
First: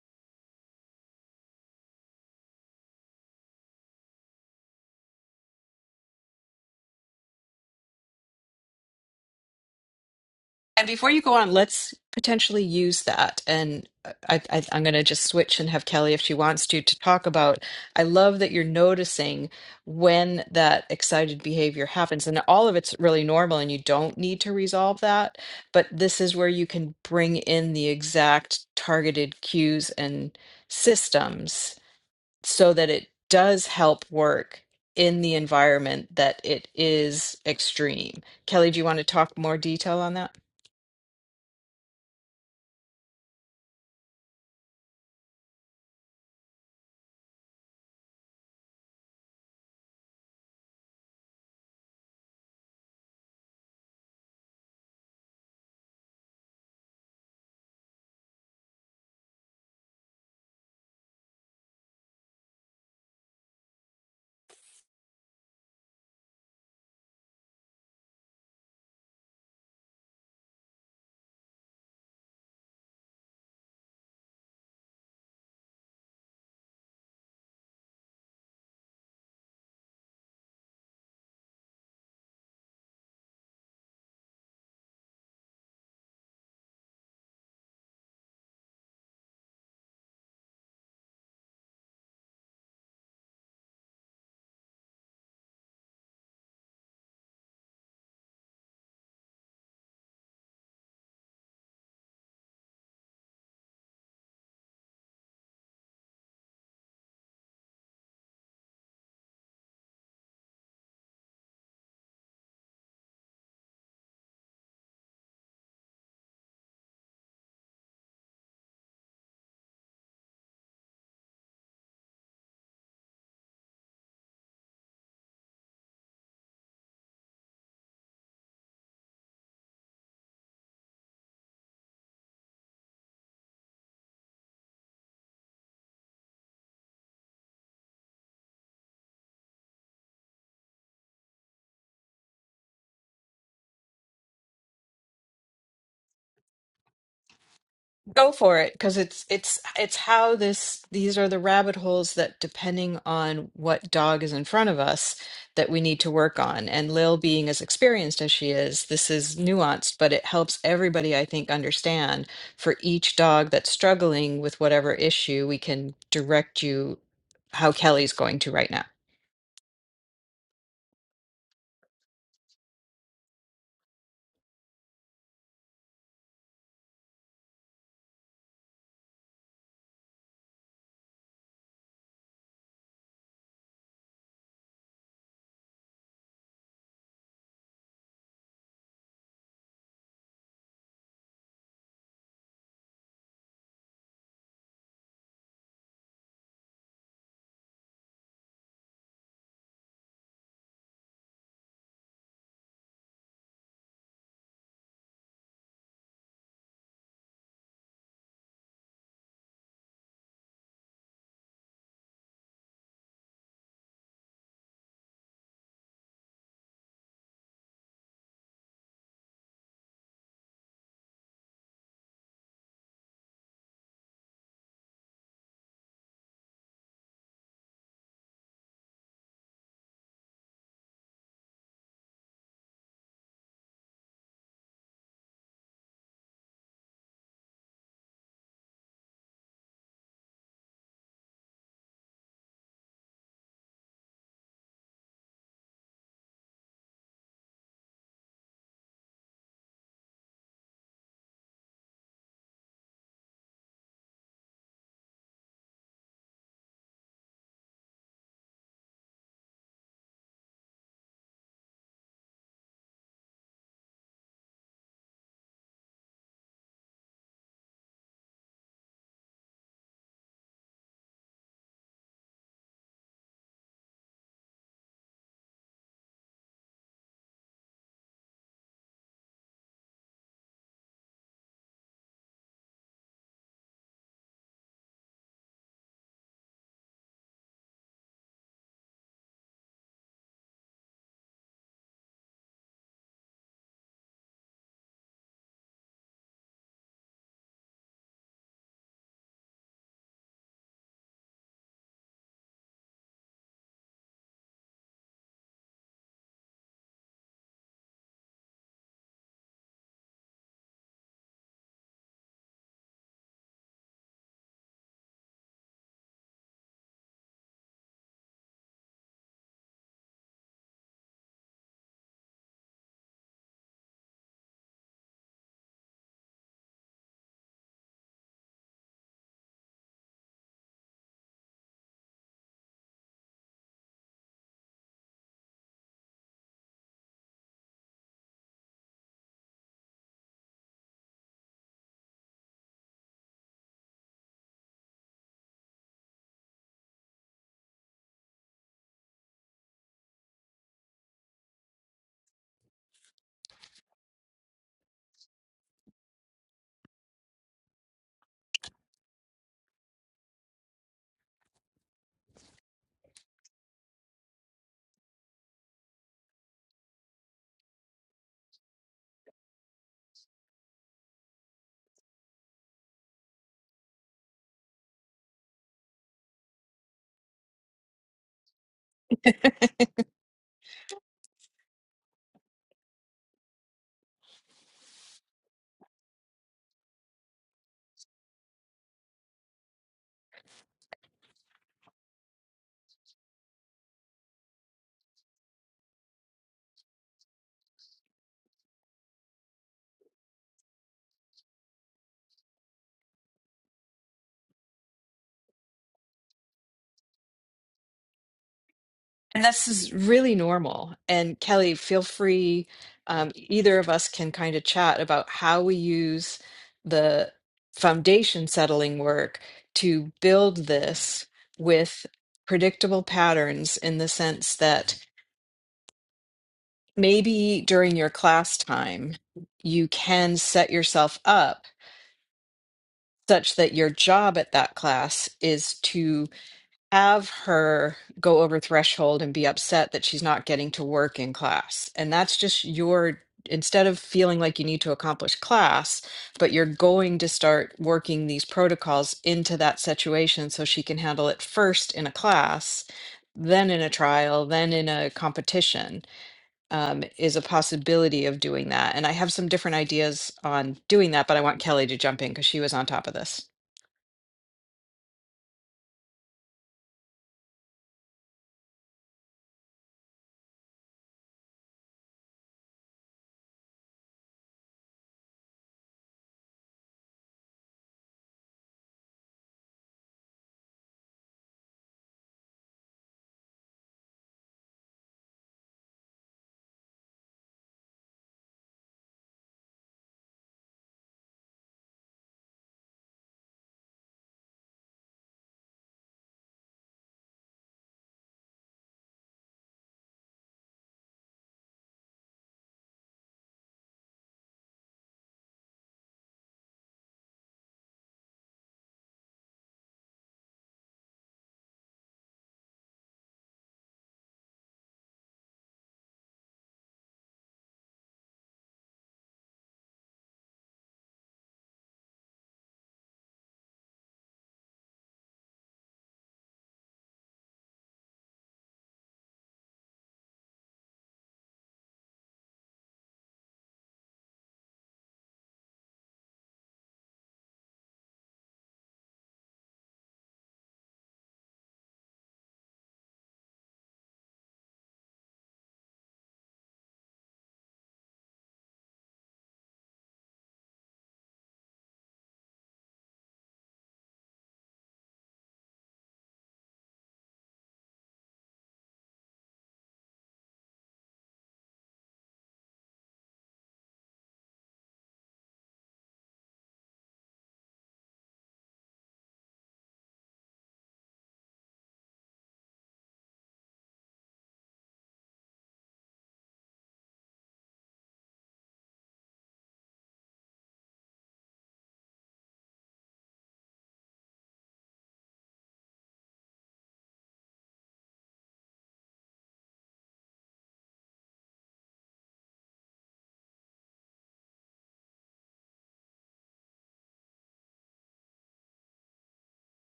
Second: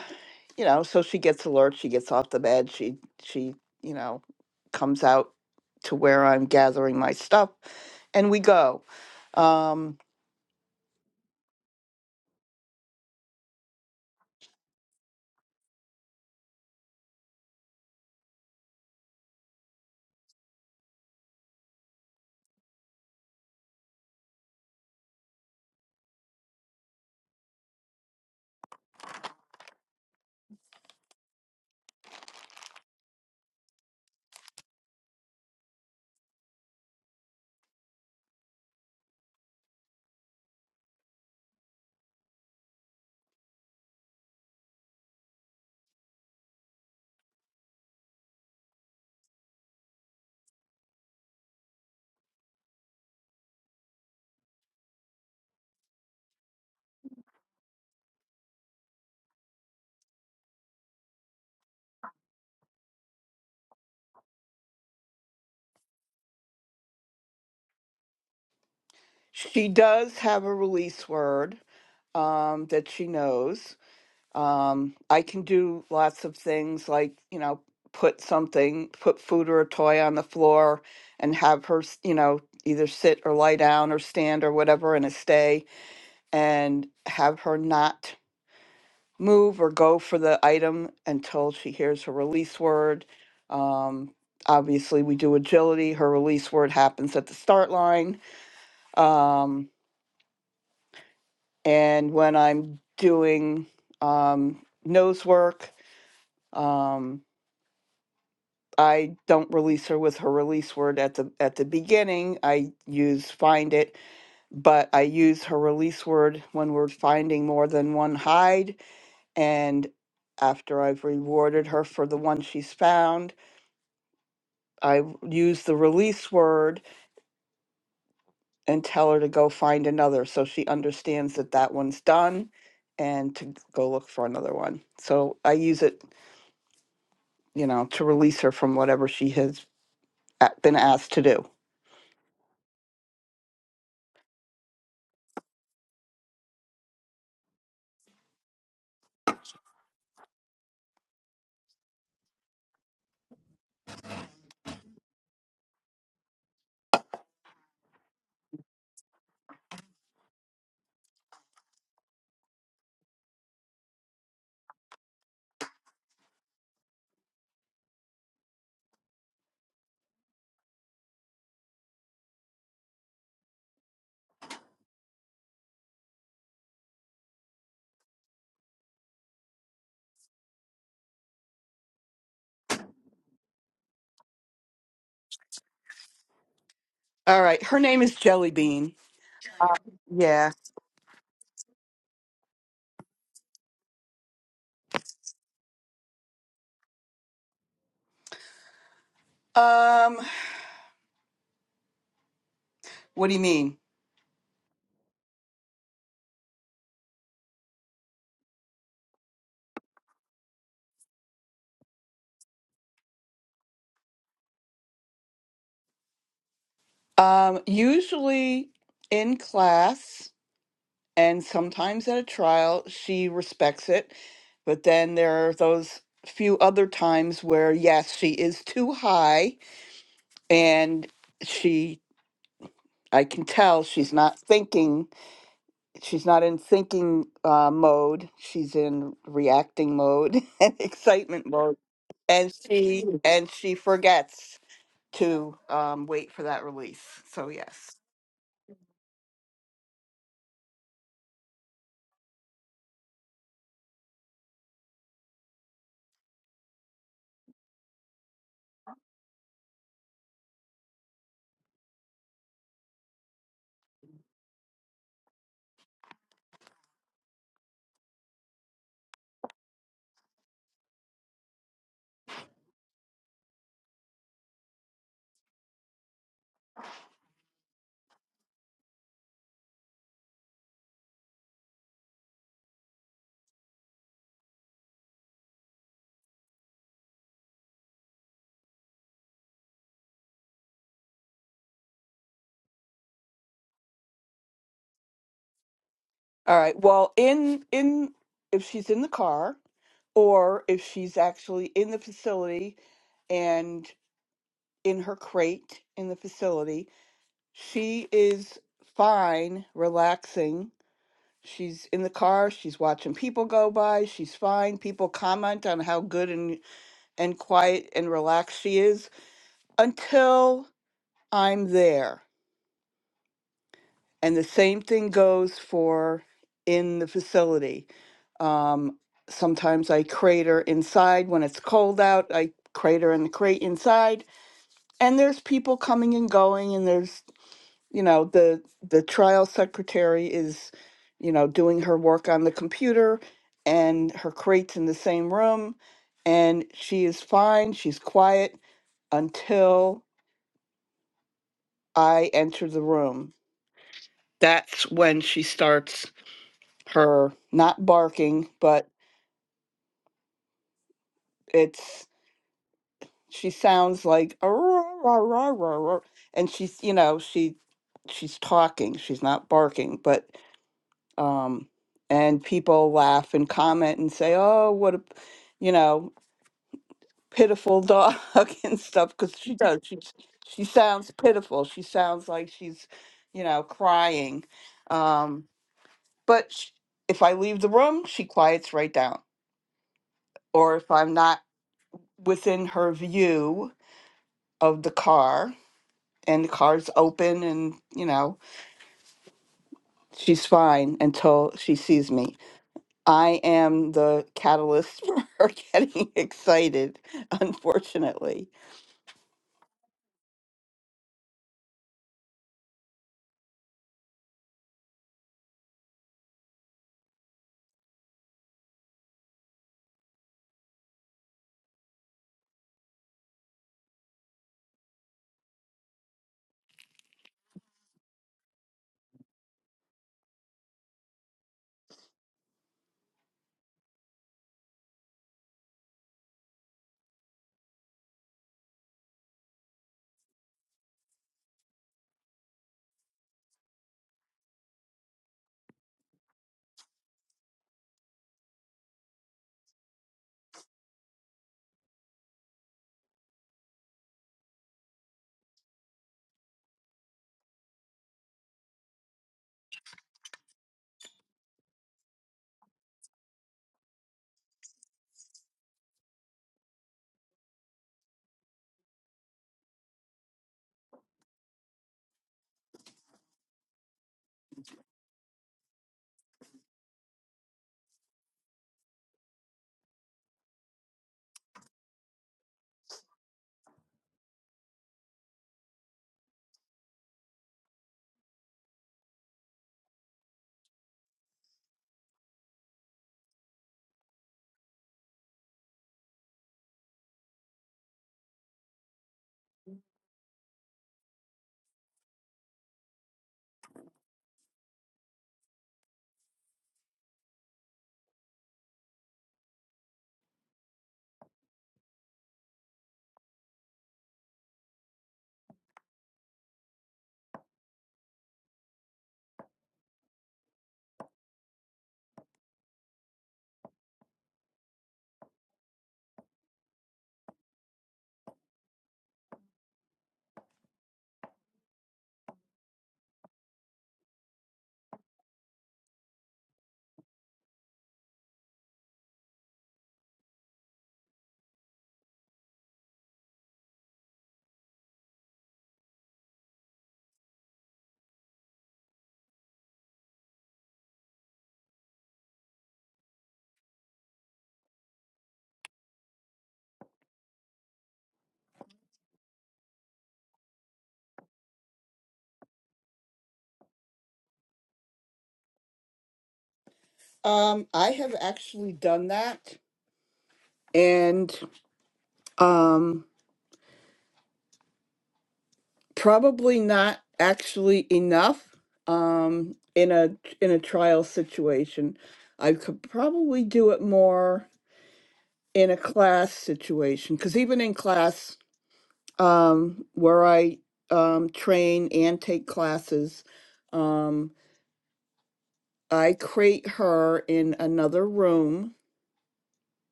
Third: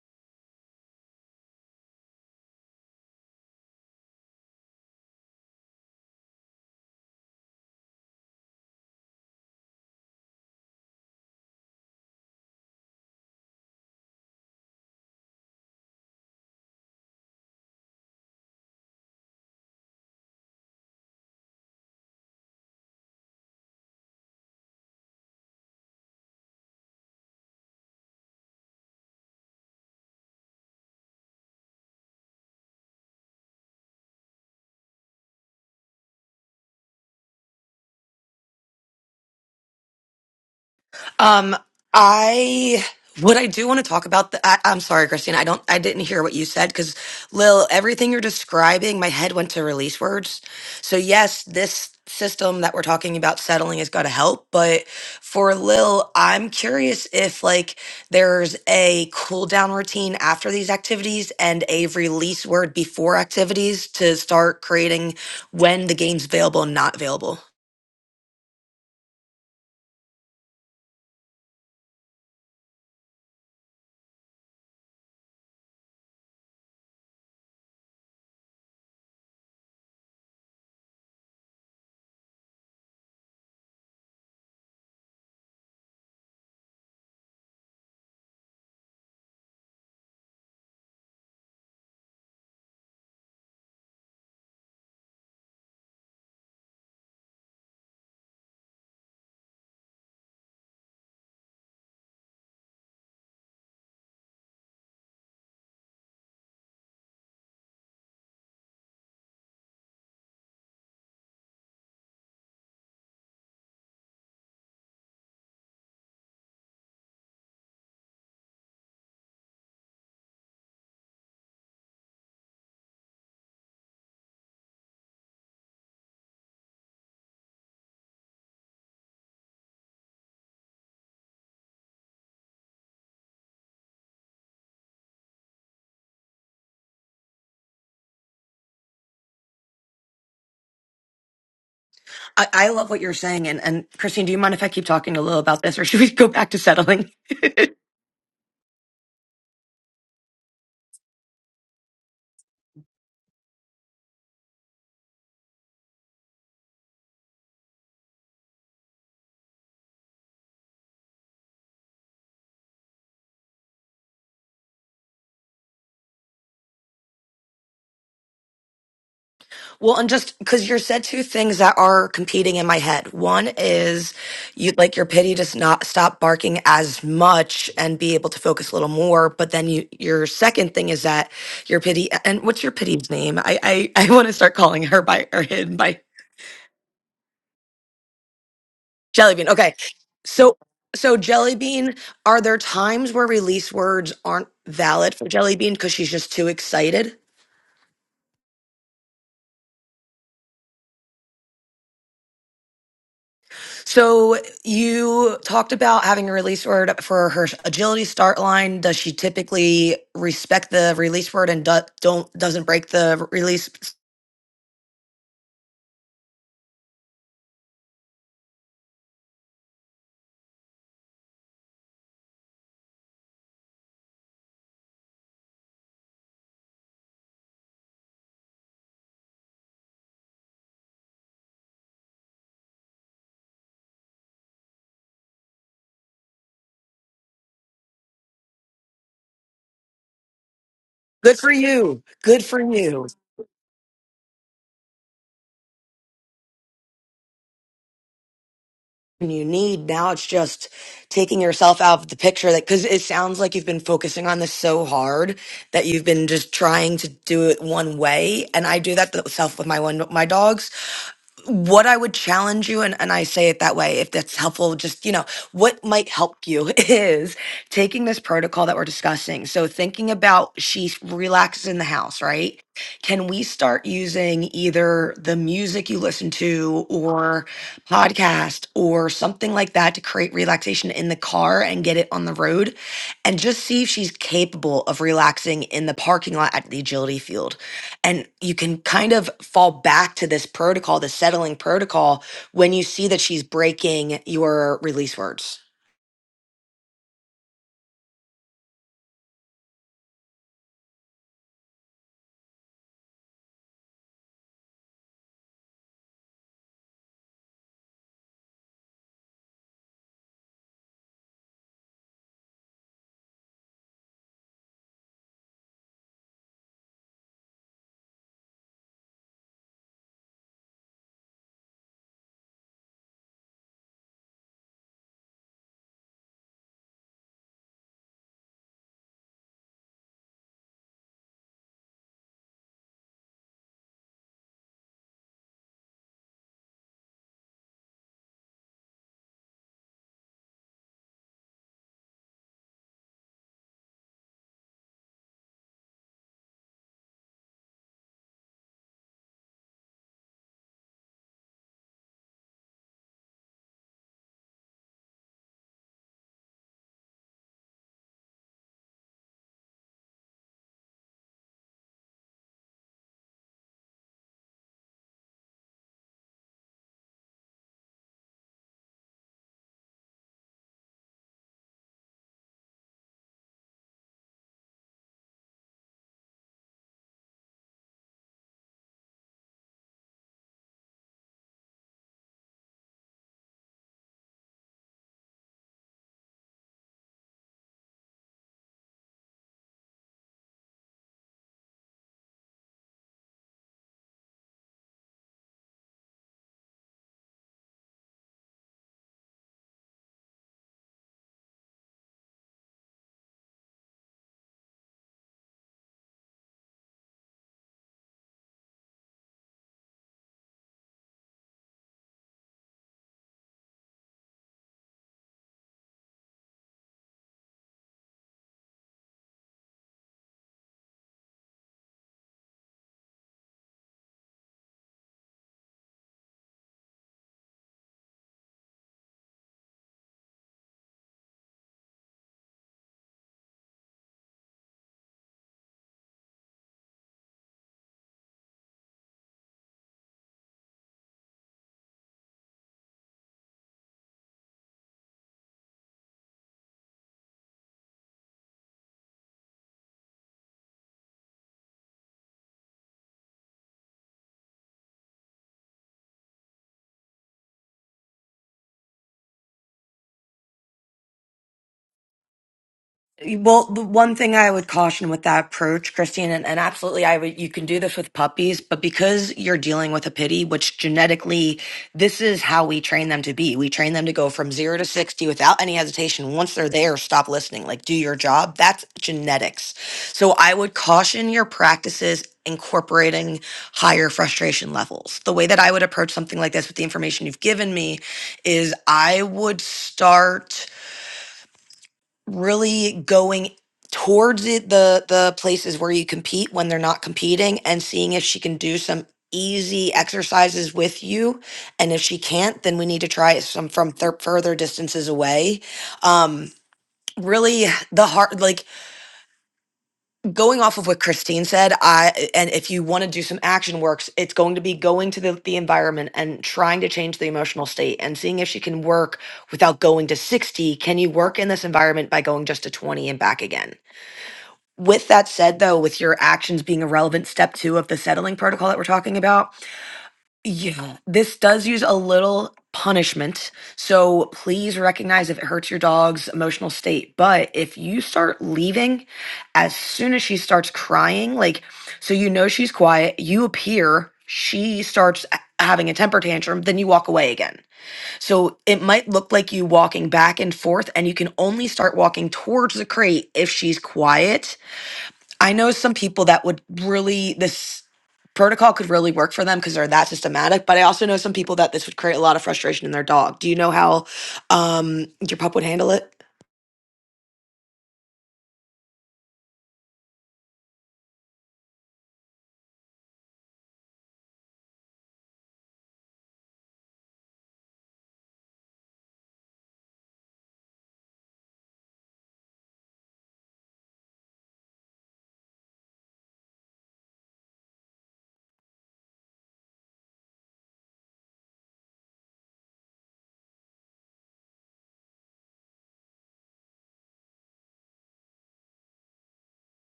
C: you know, so she gets alert. She gets off the bed. She she you know comes out to where I'm gathering my stuff, and we go. Um,
A: And before you go on, let's potentially use that. And I, I, I'm going to just switch and have Kelly, if she wants to, to talk about. I love that you're noticing when that excited behavior happens, and all of it's really normal, and you don't need to resolve that. But this is where you can bring in the exact targeted cues and systems so that it does help work in the environment that it is extreme. Kelly, do you want to talk more detail on that?
B: Um, I what I do want to talk about. The, I, I'm sorry, Christina. I don't. I didn't hear what you said because Lil, everything you're describing, my head went to release words. So yes, this system that we're talking about settling has got to help. But for Lil, I'm curious if like there's a cool down routine after these activities and a release word before activities to start creating when the game's available and not available.
C: she does have a release word um, that she knows. Um, I can do lots of things like, you know, put something, put food or a toy on the floor and have her, s- you know, either sit or lie down or stand or whatever in a stay and have her not move or go for the item until she hears her release word. Um, obviously, we do agility. Her release word happens at the start line. Um, and when I'm doing um, nose work, um, I don't release her with her release word at the at the beginning. I use find it, but I use her release word when we're finding more than one hide and after I've rewarded her for the one she's found, I w- use the release word and tell her to go find another so she understands that that one's done and to go look for another one. So I use it, you know, to release her from whatever she has a- been asked to do.
B: I, I love what you're saying. And, and Christine, do you mind if I keep talking a little about this or should we *laughs* go back to settling?
A: Go for it, because it's it's it's how this these are the rabbit holes that depending on what dog is in front of us that we need to work on. And Lil being as experienced as she is, this is nuanced, but it helps everybody, I think, understand for each dog that's struggling with whatever issue, we can direct you how Kelly's going to right now.
B: Well, and just because you said two things that are competing in my head. One is you like your pity to not stop barking as much and be able to focus a little more. But then you, your second thing is that your pity and what's your pity's name? I, I, *laughs* I want to start calling her by or him by
C: All right, her name is Jelly Bean.
B: Jellybean. Okay.
C: Yeah.
B: So, so Jellybean, are there times where release words aren't valid for Jellybean because she's just too excited?
C: Um, what do you mean?
B: So you talked about having a release word for her agility start line. Does she typically respect the release word and do, don't doesn't break the release?
C: Um, usually in class and sometimes at a trial, she respects it. But then there are those few other times where, yes, she is too high and she, I can tell she's not thinking. She's not in thinking uh, mode. She's in reacting mode *laughs* and
B: Good
C: excitement
B: for
C: mode.
B: you. Good
C: And
B: for
C: she,
B: you.
C: and she forgets. to um, wait for that release. So yes.
B: And You need now. It's just taking yourself out of the picture. That because it sounds like you've been focusing on this so hard that you've been just trying to do it one way. And I do that to self with my one my dogs what I would challenge you, and, and I say it that way, if that's helpful, just, you know, what might help you *laughs* is taking this protocol that we're discussing. So thinking about she relaxes in the house, right? Can we start using either the music you listen to or podcast or something like that to create relaxation in the car and get it on the road and just see if she's capable of relaxing in the parking lot at the agility field? And you can kind of fall back to this protocol, the settling protocol, when you see that she's breaking your release words
C: All right. Well, in in if she's in the car or if she's actually in the facility and in her crate in the facility, she is fine relaxing. She's in the car, she's watching people go by, she's fine. People comment on how good and and quiet and relaxed she is until I'm there. And the same thing goes for in the facility. Um, sometimes I crater inside when it's cold out. I crater in the crate inside, and there's people coming and going, and there's you know the the trial secretary is you know doing her work on the computer, and her crate's in the same room, and she is fine. She's quiet until I enter the room. That's when she starts her not barking, but it's she sounds like "Ah, rah, rah, rah, rah, rah," and she's you know she she's talking, she's not barking, but um and people laugh and comment and say, "Oh, what a you know pitiful dog" *laughs* and stuff because she does she she sounds pitiful. She sounds like she's you know crying, um, but sh if I leave the room, she quiets right down. Or if I'm not within her view of the car and the car's open and you know she's fine until she sees me i am the catalyst *laughs* for her getting excited unfortunately
A: And this is really normal. And Kelly, feel free, um, either of us can kind of chat about how we use the foundation settling work to build this with predictable patterns in the sense that maybe during your class time, you can set yourself up such that your job at that class is to. have her go over threshold and be upset that she's not getting to work in class. And that's just your, instead of feeling like you need to accomplish class, but you're going to start working these protocols into that situation so she can handle it first in a class, then in a trial, then in a competition um, is a possibility of doing that. And I have some different ideas on doing that, but I want Kelly to jump in because she was on top of this.
B: Well, the one thing I would caution with that approach, Christine, and, and absolutely, I would, you can do this with puppies, but because you're dealing with a pity, which genetically, this is how we train them to be. We train them to go from zero to 60 without any hesitation. Once they're there, stop listening, like do your job. That's genetics. So I would caution your practices incorporating higher frustration levels. The way that I would approach something like this with the information you've given me is I would start really going towards it, the the places where you compete when they're not competing and seeing if she can do some easy exercises with you and if she can't then we need to try some from thir- further distances away um really the hard like going off of what christine said i and if you want to do some action works it's going to be going to the, the environment and trying to change the emotional state and seeing if she can work without going to 60 can you work in this environment by going just to 20 and back again with that said, though, with your actions being a relevant step two of the settling protocol that we're talking about, yeah, this does use a little punishment. So please recognize if it hurts your dog's emotional state. But if you start leaving as soon as she starts crying, like, so you know she's quiet, you appear, she starts a- having a temper tantrum, then you walk away again. So it might look like you walking back and forth, and you can only start walking towards the crate if she's quiet I know some people that would really this protocol could really work for them because they're that systematic. But I also know some people that this would create a lot of frustration in their dog. Do you know how um, your pup would handle it?
C: um i have actually done that and um probably not actually enough um in a in a trial situation i could probably do it more in a class situation because even in class um, where I um, train and take classes. Um, I crate her in another room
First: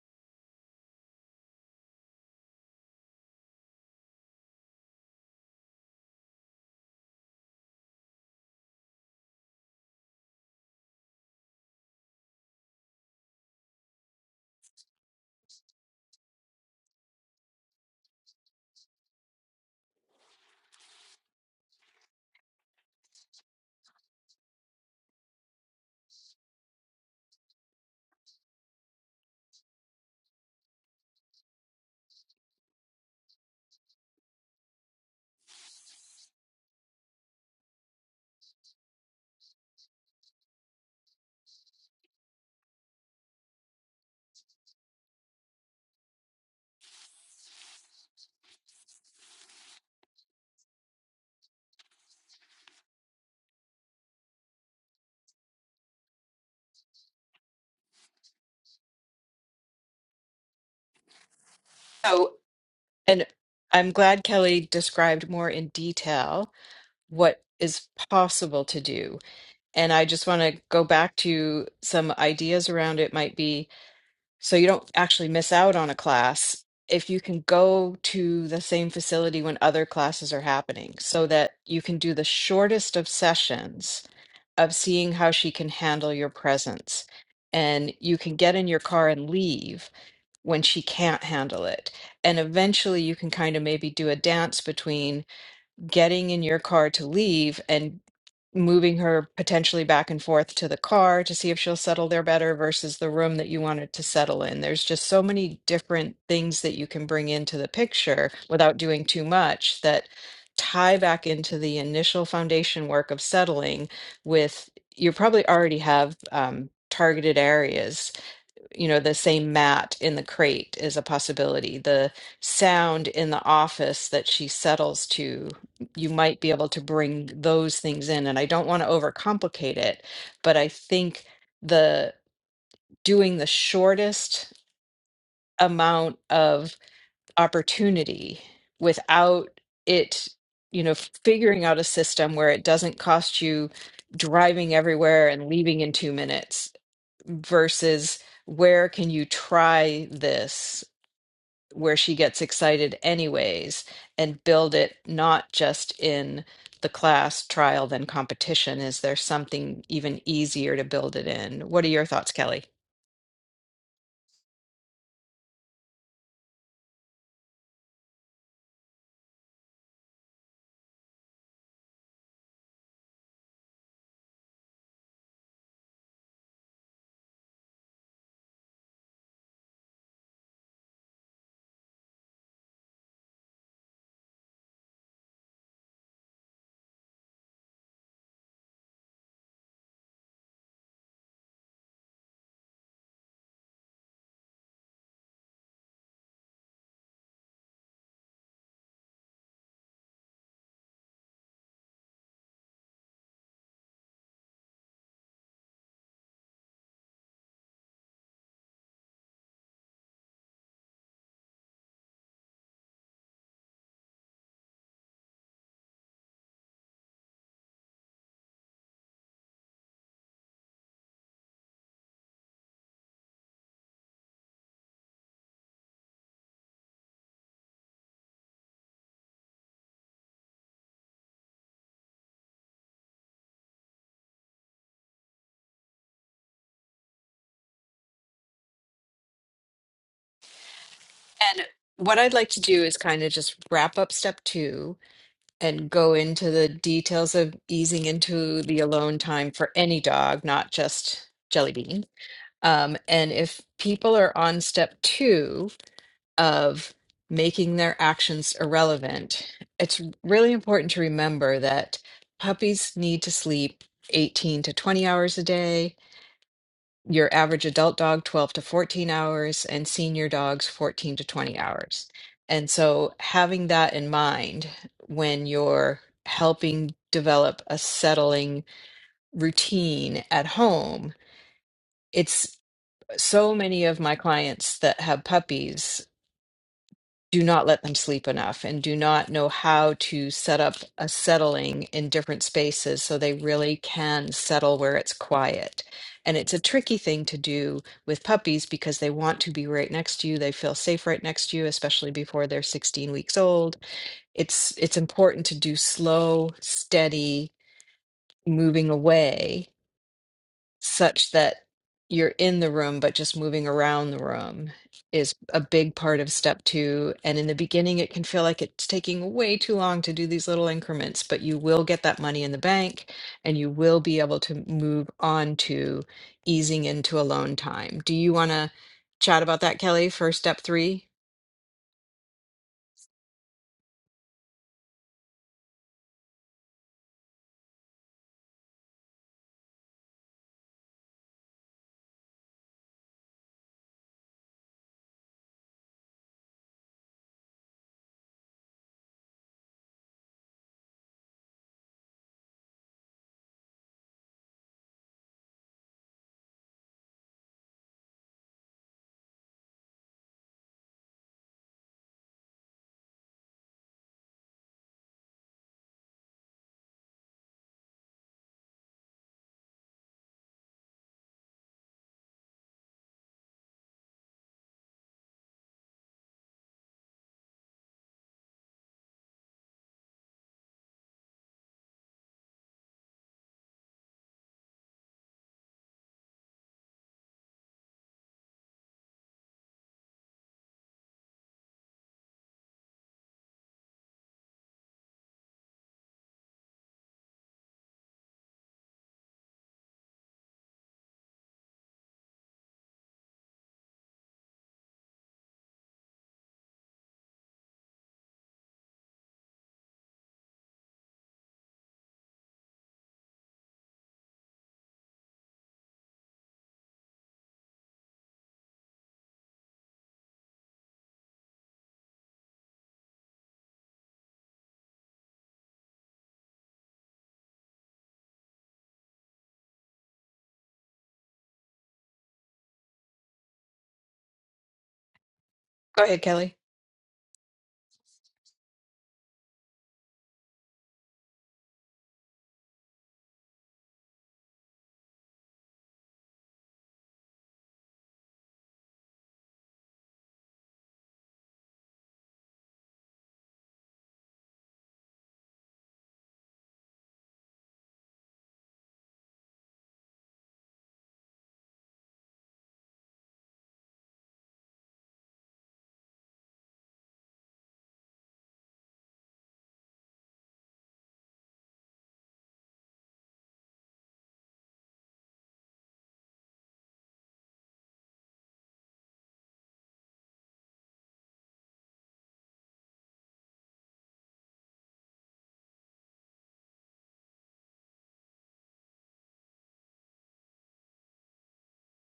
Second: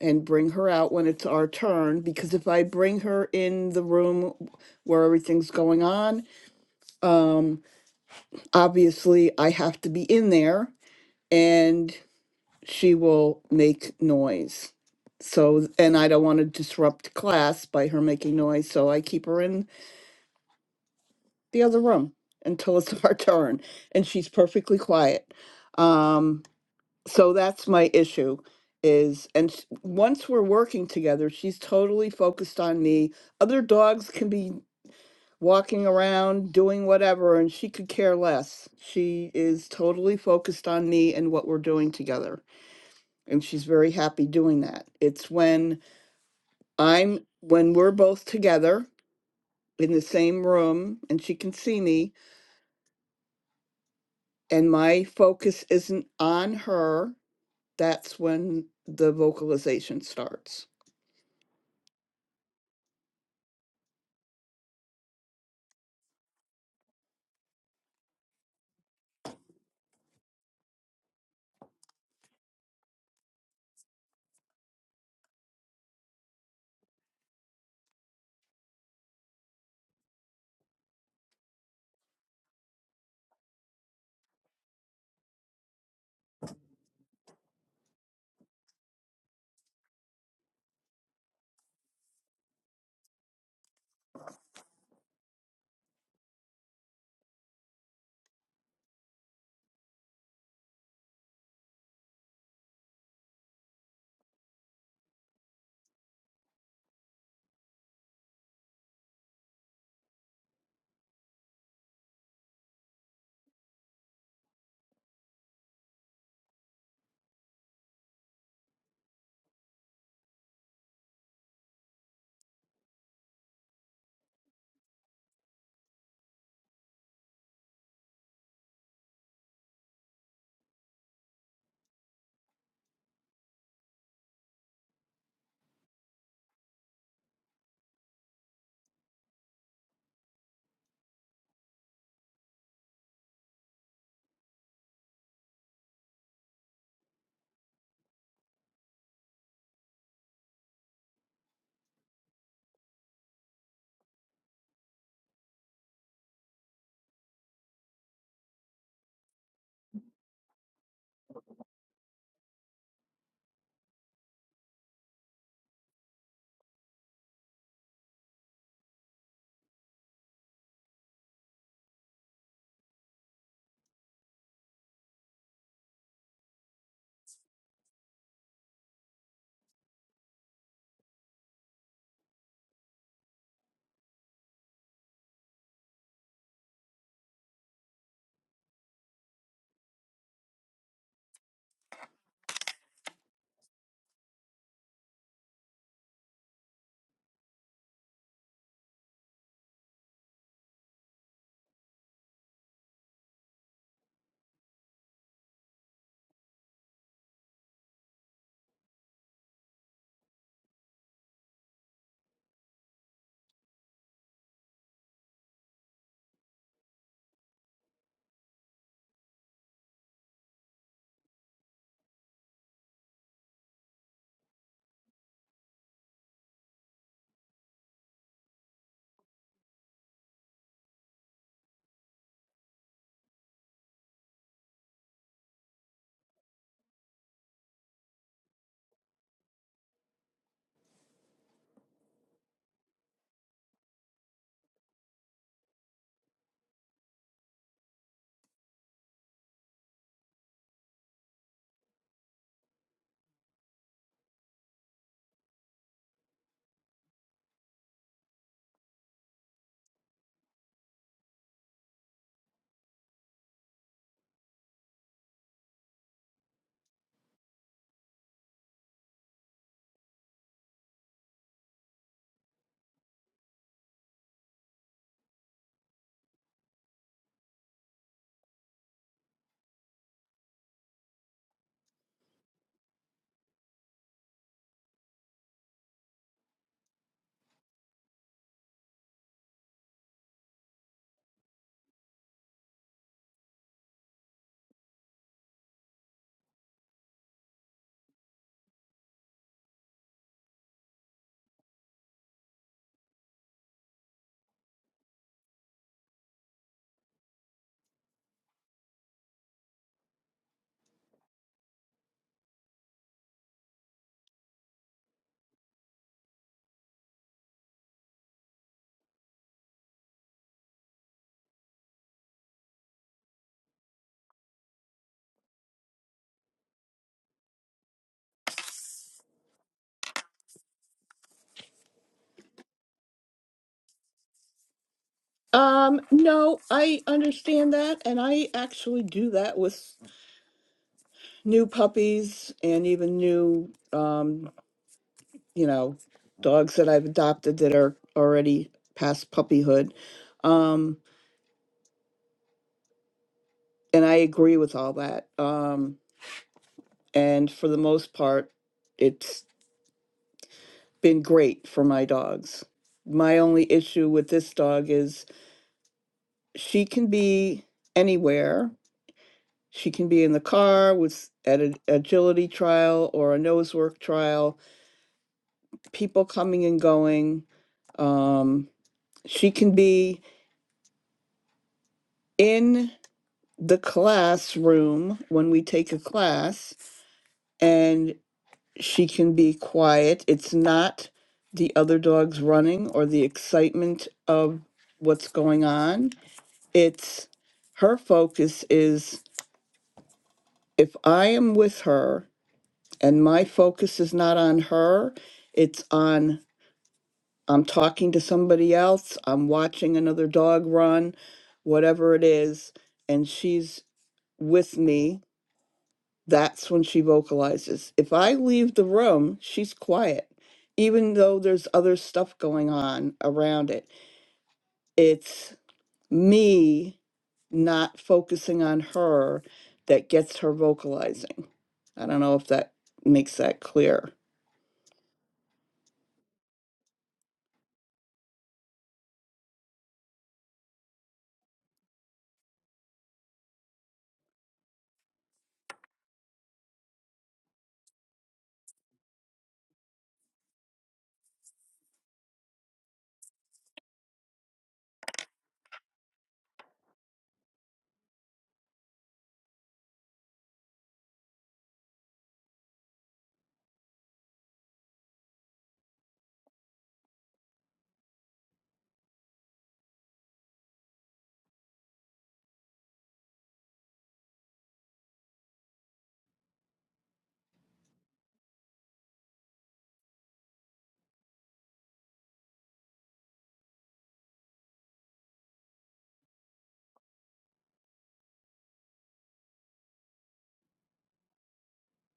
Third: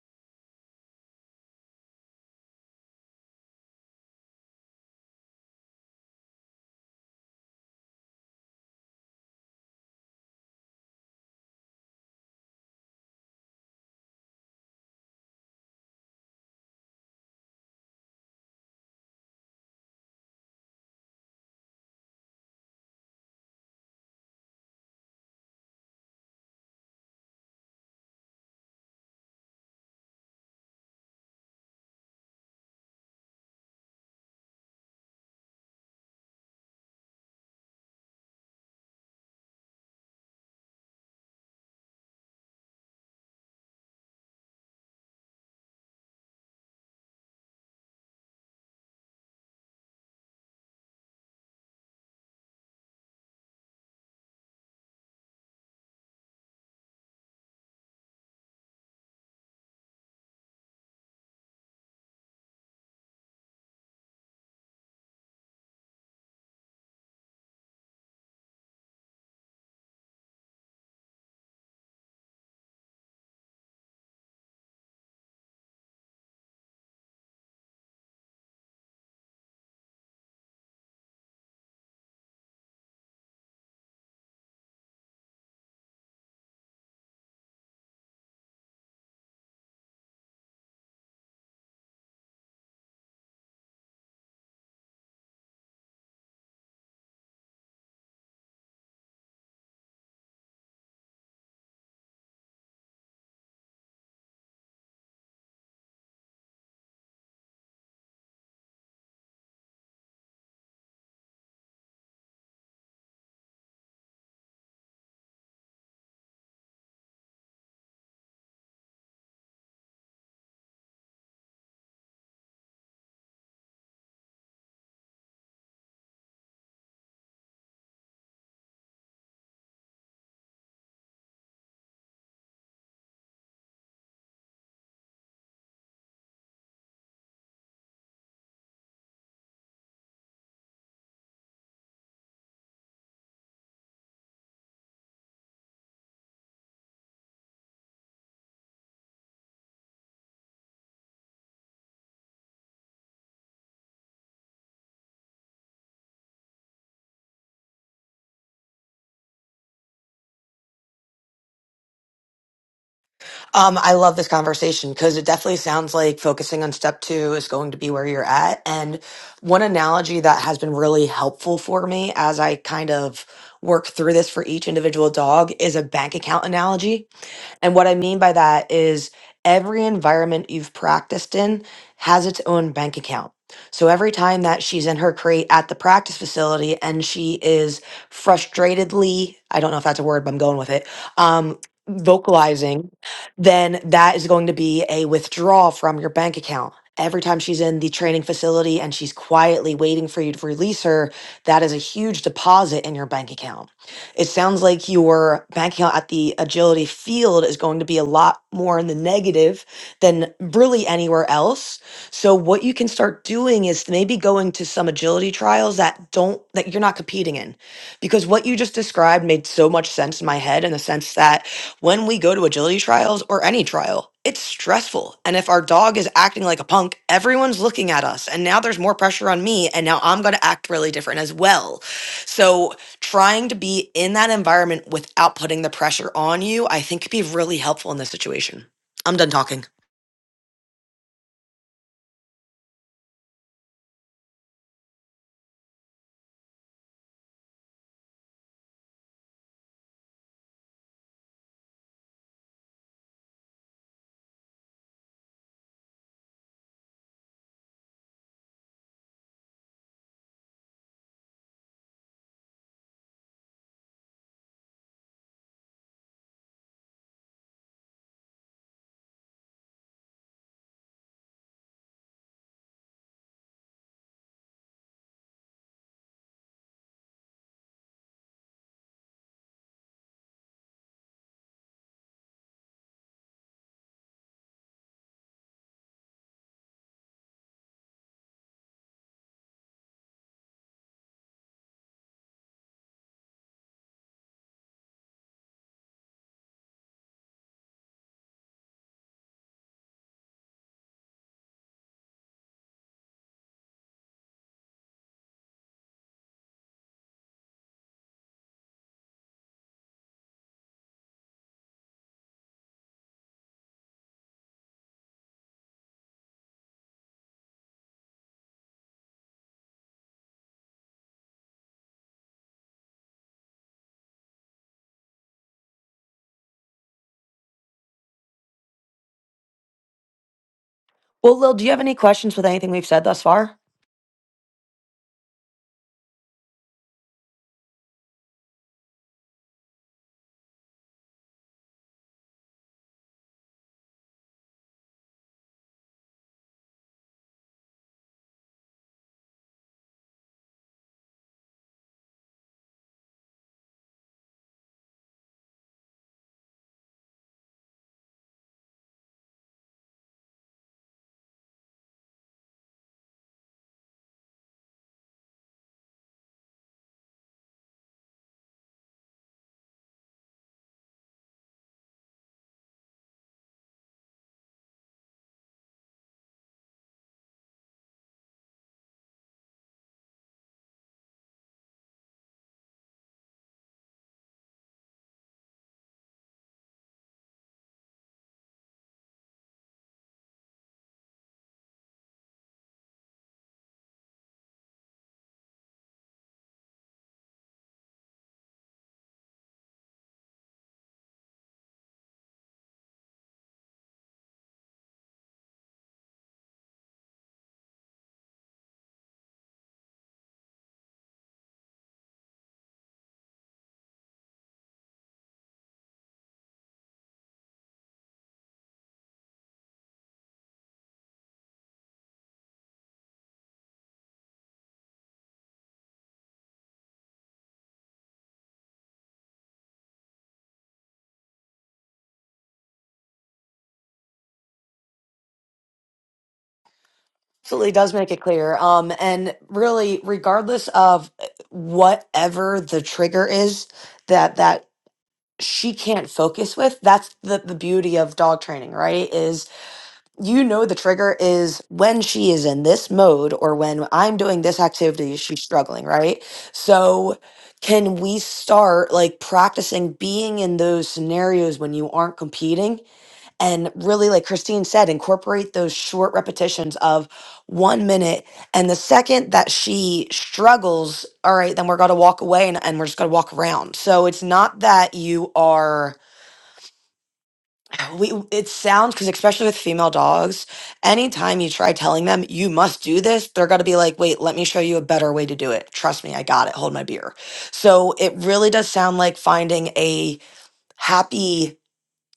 C: and bring her out when it's our turn because if I bring her in the room where everything's going on, um, obviously I have to be in there and she will make noise. So, and I don't want to disrupt class by her making noise, so I keep her in the other room until it's *laughs* our turn and she's perfectly quiet um so that's my issue is and s- once we're working together she's totally focused on me other dogs can be walking around doing whatever and she could care less she is totally focused on me and what we're doing together and she's very happy doing that it's when i'm when we're both together in the same room and she can see me and my focus isn't on her, that's when the vocalization starts.
A: So, and I'm glad Kelly described more in detail what is possible to do. And I just want to go back to some ideas around it might be so you don't actually miss out on a class if you can go to the same facility when other classes are happening so that you can do the shortest of sessions of seeing how she can handle your presence. And you can get in your car and leave when she can't handle it. And eventually you can kind of maybe do a dance between getting in your car to leave and moving her potentially back and forth to the car to see if she'll settle there better versus the room that you wanted to settle in. There's just so many different things that you can bring into the picture without doing too much that tie back into the initial foundation work of settling with you probably already have um, targeted areas you know, the same mat in the crate is a possibility. The sound in the office that she settles to, you might be able to bring those things in. And I don't want to overcomplicate it, but I think the doing the shortest amount of opportunity without it, you know, figuring out a system where it doesn't cost you driving everywhere and leaving in two minutes versus where can you try this where she gets excited anyways and build it not just in the class trial then competition is there something even easier to build it in what are your thoughts kelly
B: Um, I love this conversation because it definitely sounds like focusing on step two is going to be where you're at. And one analogy that has been really helpful for me as I kind of work through this for each individual dog is a bank account analogy And what I mean by that is every environment you've practiced in has its own bank account. So every time that she's in her crate at the practice facility and she is frustratedly, I don't know if that's a word, but I'm going with it, um, vocalizing, then that is going to be a withdrawal from your bank account. Every time she's in the training facility and she's quietly waiting for you to release her, that is a huge deposit in your bank account. It sounds like your bank account at the agility field is going to be a lot more in the negative than really anywhere else. So what you can start doing is maybe going to some agility trials that don't that you're not competing in. Because what you just described made so much sense in my head in the sense that when we go to agility trials or any trial, it's stressful. And if our dog is acting like a punk, everyone's looking at us. And now there's more pressure on me. And now I'm going to act really different as well. So trying to be in that environment without putting the pressure on you, I think could be really helpful in this situation. I'm done talking.
A: and what i'd like to do is kind of just wrap up step two and go into the details of easing into the alone time for any dog not just jelly bean um, and if people are on step two of making their actions irrelevant, it's really important to remember that puppies need to sleep 18 to 20 hours a day, your average adult dog 12 to 14 hours, and senior dogs 14 to 20 hours. And so having that in mind when you're helping develop a settling routine at home, it's so many of my clients that have puppies do not let them sleep enough and do not know how to set up a settling in different spaces so they really can settle where it's quiet. And it's a tricky thing to do with puppies because they want to be right next to you. They feel safe right next to you, especially before they're 16 weeks old. It's it's important to do slow, steady moving away such that you're in the room, but just moving around the room is a big part of step two. And in the beginning, it can feel like it's taking way too long to do these little increments, but you will get that money in the bank and you will be able to move on to easing into alone time. Do you want to chat about that, Kelly, for step three?
B: Well, Lil, do you have any questions with anything we've said thus far?
C: Um, no, I understand that, and I actually do that with new puppies and even new, um, you know, dogs that I've adopted that are already past puppyhood. Um, and I agree with all that. Um, and for the most part, it's been great for my dogs. My only issue with this dog is she can be anywhere. She can be in the car with at an agility trial or a nose work trial, people coming and going. Um, she can be in the classroom when we take a class, and she can be quiet. It's not the other dogs running or the excitement of what's going on. It's her focus is if I am with her and my focus is not on her it's on i'm talking to somebody else i'm watching another dog run whatever it is and she's with me that's when she vocalizes if i leave the room she's quiet even though there's other stuff going on around it it's me not focusing on her that gets her vocalizing i don't know if that makes that clear
A: Go ahead, Kelly.
B: Absolutely does make it clear. Um, and really, regardless of uh, whatever the trigger is that that she can't focus with, that's the, the beauty of dog training, right? Is you know the trigger is when she is in this mode or when I'm doing this activity, she's struggling, right? So can we start like practicing being in those scenarios when you aren't competing and really like Christine said incorporate those short repetitions of 1 minute and the second that she struggles all right then we're going to walk away and, and we're just going to walk around so it's not that you are we it sounds because especially with female dogs anytime you try telling them you must do this they're going to be like wait let me show you a better way to do it trust me i got it hold my beer so it really does sound like finding a happy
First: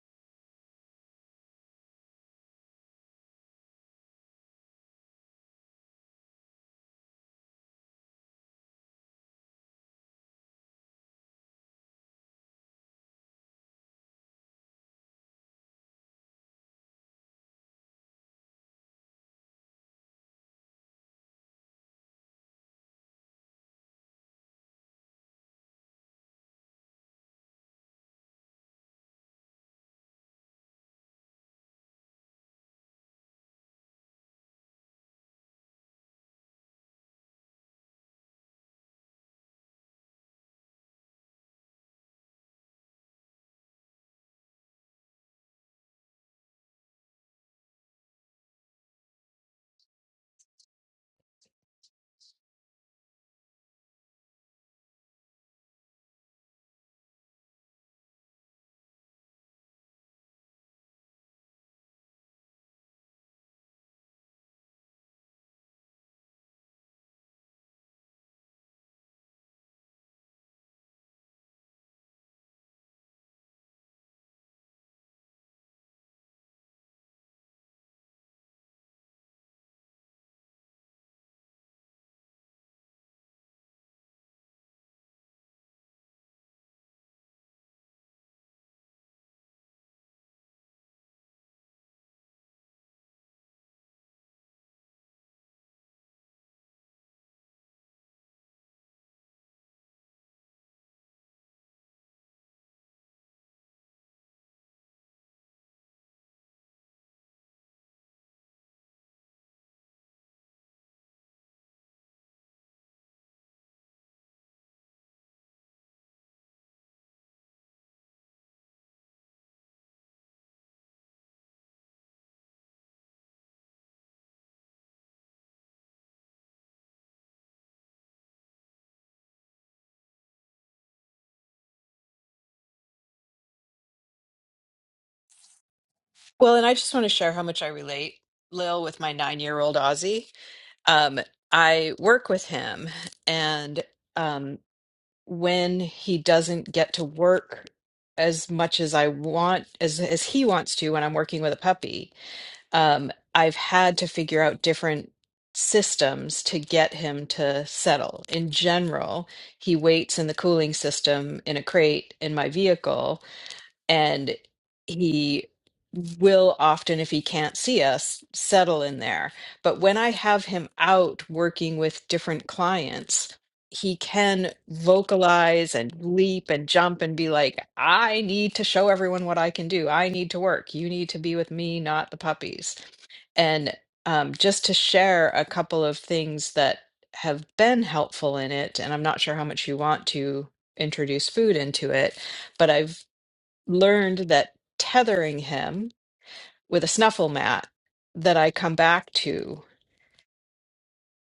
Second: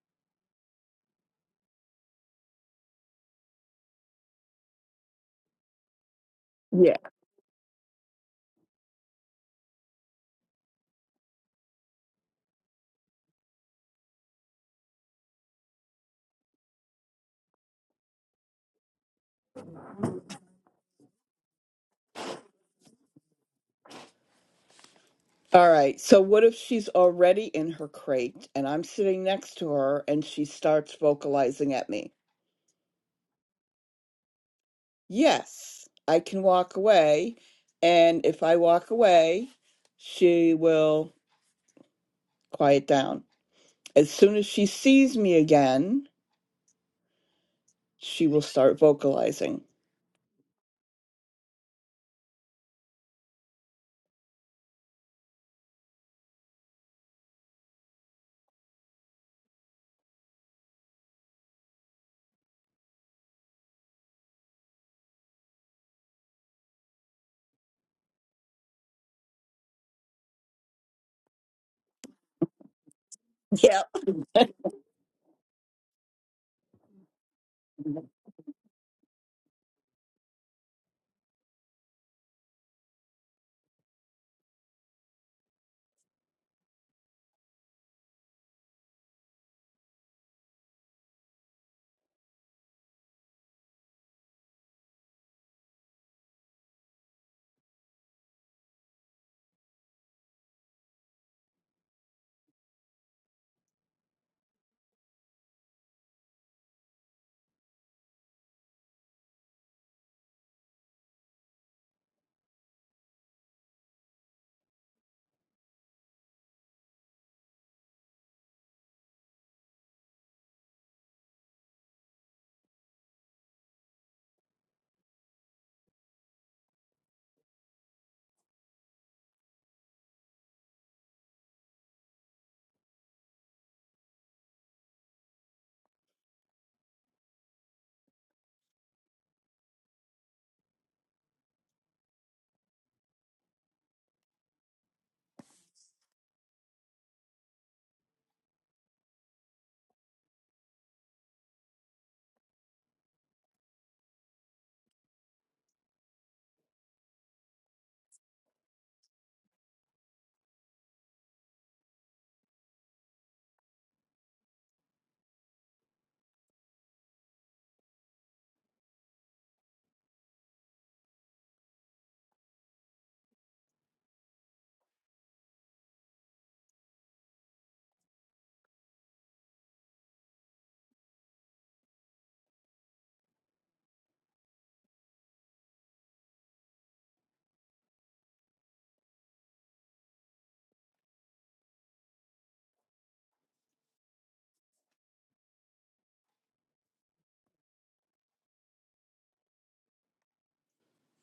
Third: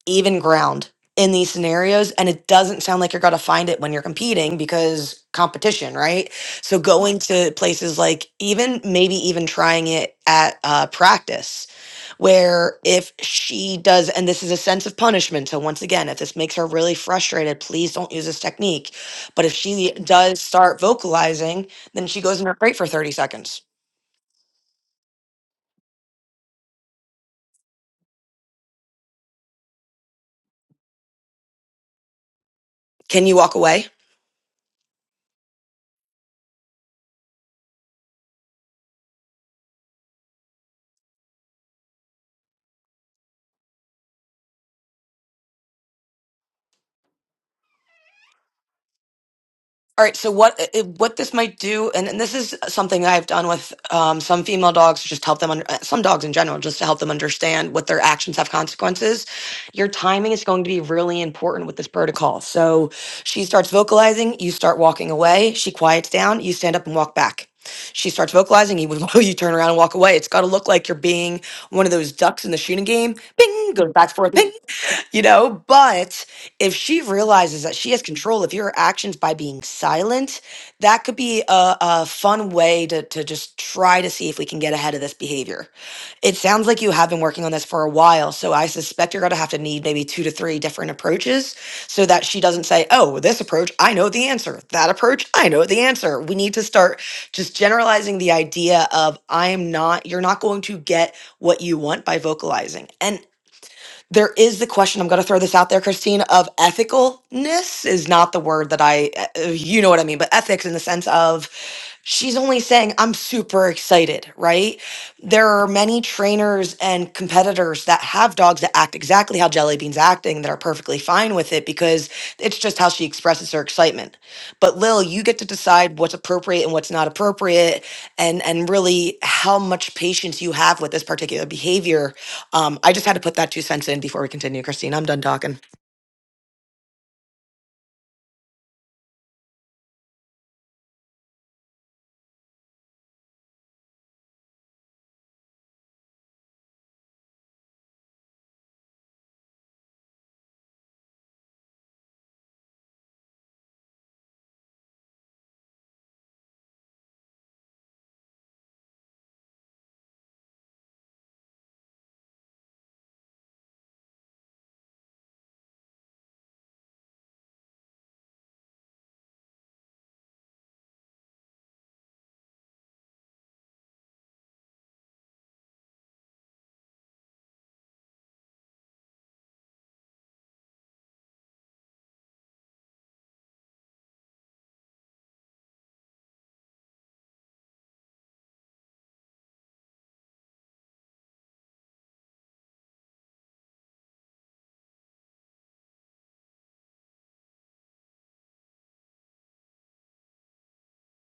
B: even ground in these scenarios and it doesn't sound like you're going to find it when you're competing because competition right so going to places like even maybe even trying it at uh, practice where if she does, and this is a sense of punishment. So, once again, if this makes her really frustrated, please don't use this technique. But if she does start vocalizing, then she goes in her crate for 30 seconds.
C: All right. So what if she's already in her crate and I'm sitting next to her and she starts vocalizing at me?
B: Can you walk away?
C: Yes, I can walk away. And if I walk away, she will quiet down. As soon as she sees me again, she will start vocalizing.
B: All right, so what it- what this might do, and, and this is something I've done with um, some female dogs, to just help them under uh, some dogs in general, just to help them understand what their actions have consequences. Your timing is going to be really important with this protocol. So she starts vocalizing, you start walking away. She quiets down, you stand up and walk back. She starts vocalizing, you *laughs* you turn around and walk away. It's got to look like you're being one of those ducks in the shooting game. Bing
C: Yeah.
B: goes back forth. *laughs* *laughs* you know but if she realizes that she has control of your actions by being silent that could be a, a fun way to, to just try to see if we can get ahead of this behavior it sounds like you have been working on this for a while so i suspect you're going to have to need maybe two to three different approaches so that she doesn't say oh this approach i know the answer that approach i know the answer we need to start just generalizing the idea of i'm not you're not going to get what you want by vocalizing. And there is the question i'm going to throw this out there christine of ethicalness is not the word that i uh, you know what i mean but ethics in the sense of she's only saying i'm super excited right there are many trainers and competitors that have dogs that act exactly how jelly beans acting that are perfectly fine with it because it's just how she expresses her excitement but lil you get to decide what's appropriate and what's not appropriate and and really how much patience you have with this particular behavior um, I just had to put that two cents in before we continue, Christine. I'm done talking.
A: Well, and I just want to share how much I relate, Lil, with my nine year old Aussie. Um, I work with him and when he doesn't get to work as much as I want as as he wants to when I'm working with a puppy. Um, I've had to figure out different systems to get him to settle. In general, he waits in the cooling system in a crate in my vehicle and he will often if he can't see us settle in there but when i have him out working with different clients he can vocalize and leap and jump and be like i need to show everyone what i can do i need to work you need to be with me not the puppies and um, just to share a couple of things that have been helpful in it and i'm not sure how much you want to introduce food into it but i've learned that tethering him with a snuffle mat that I come back to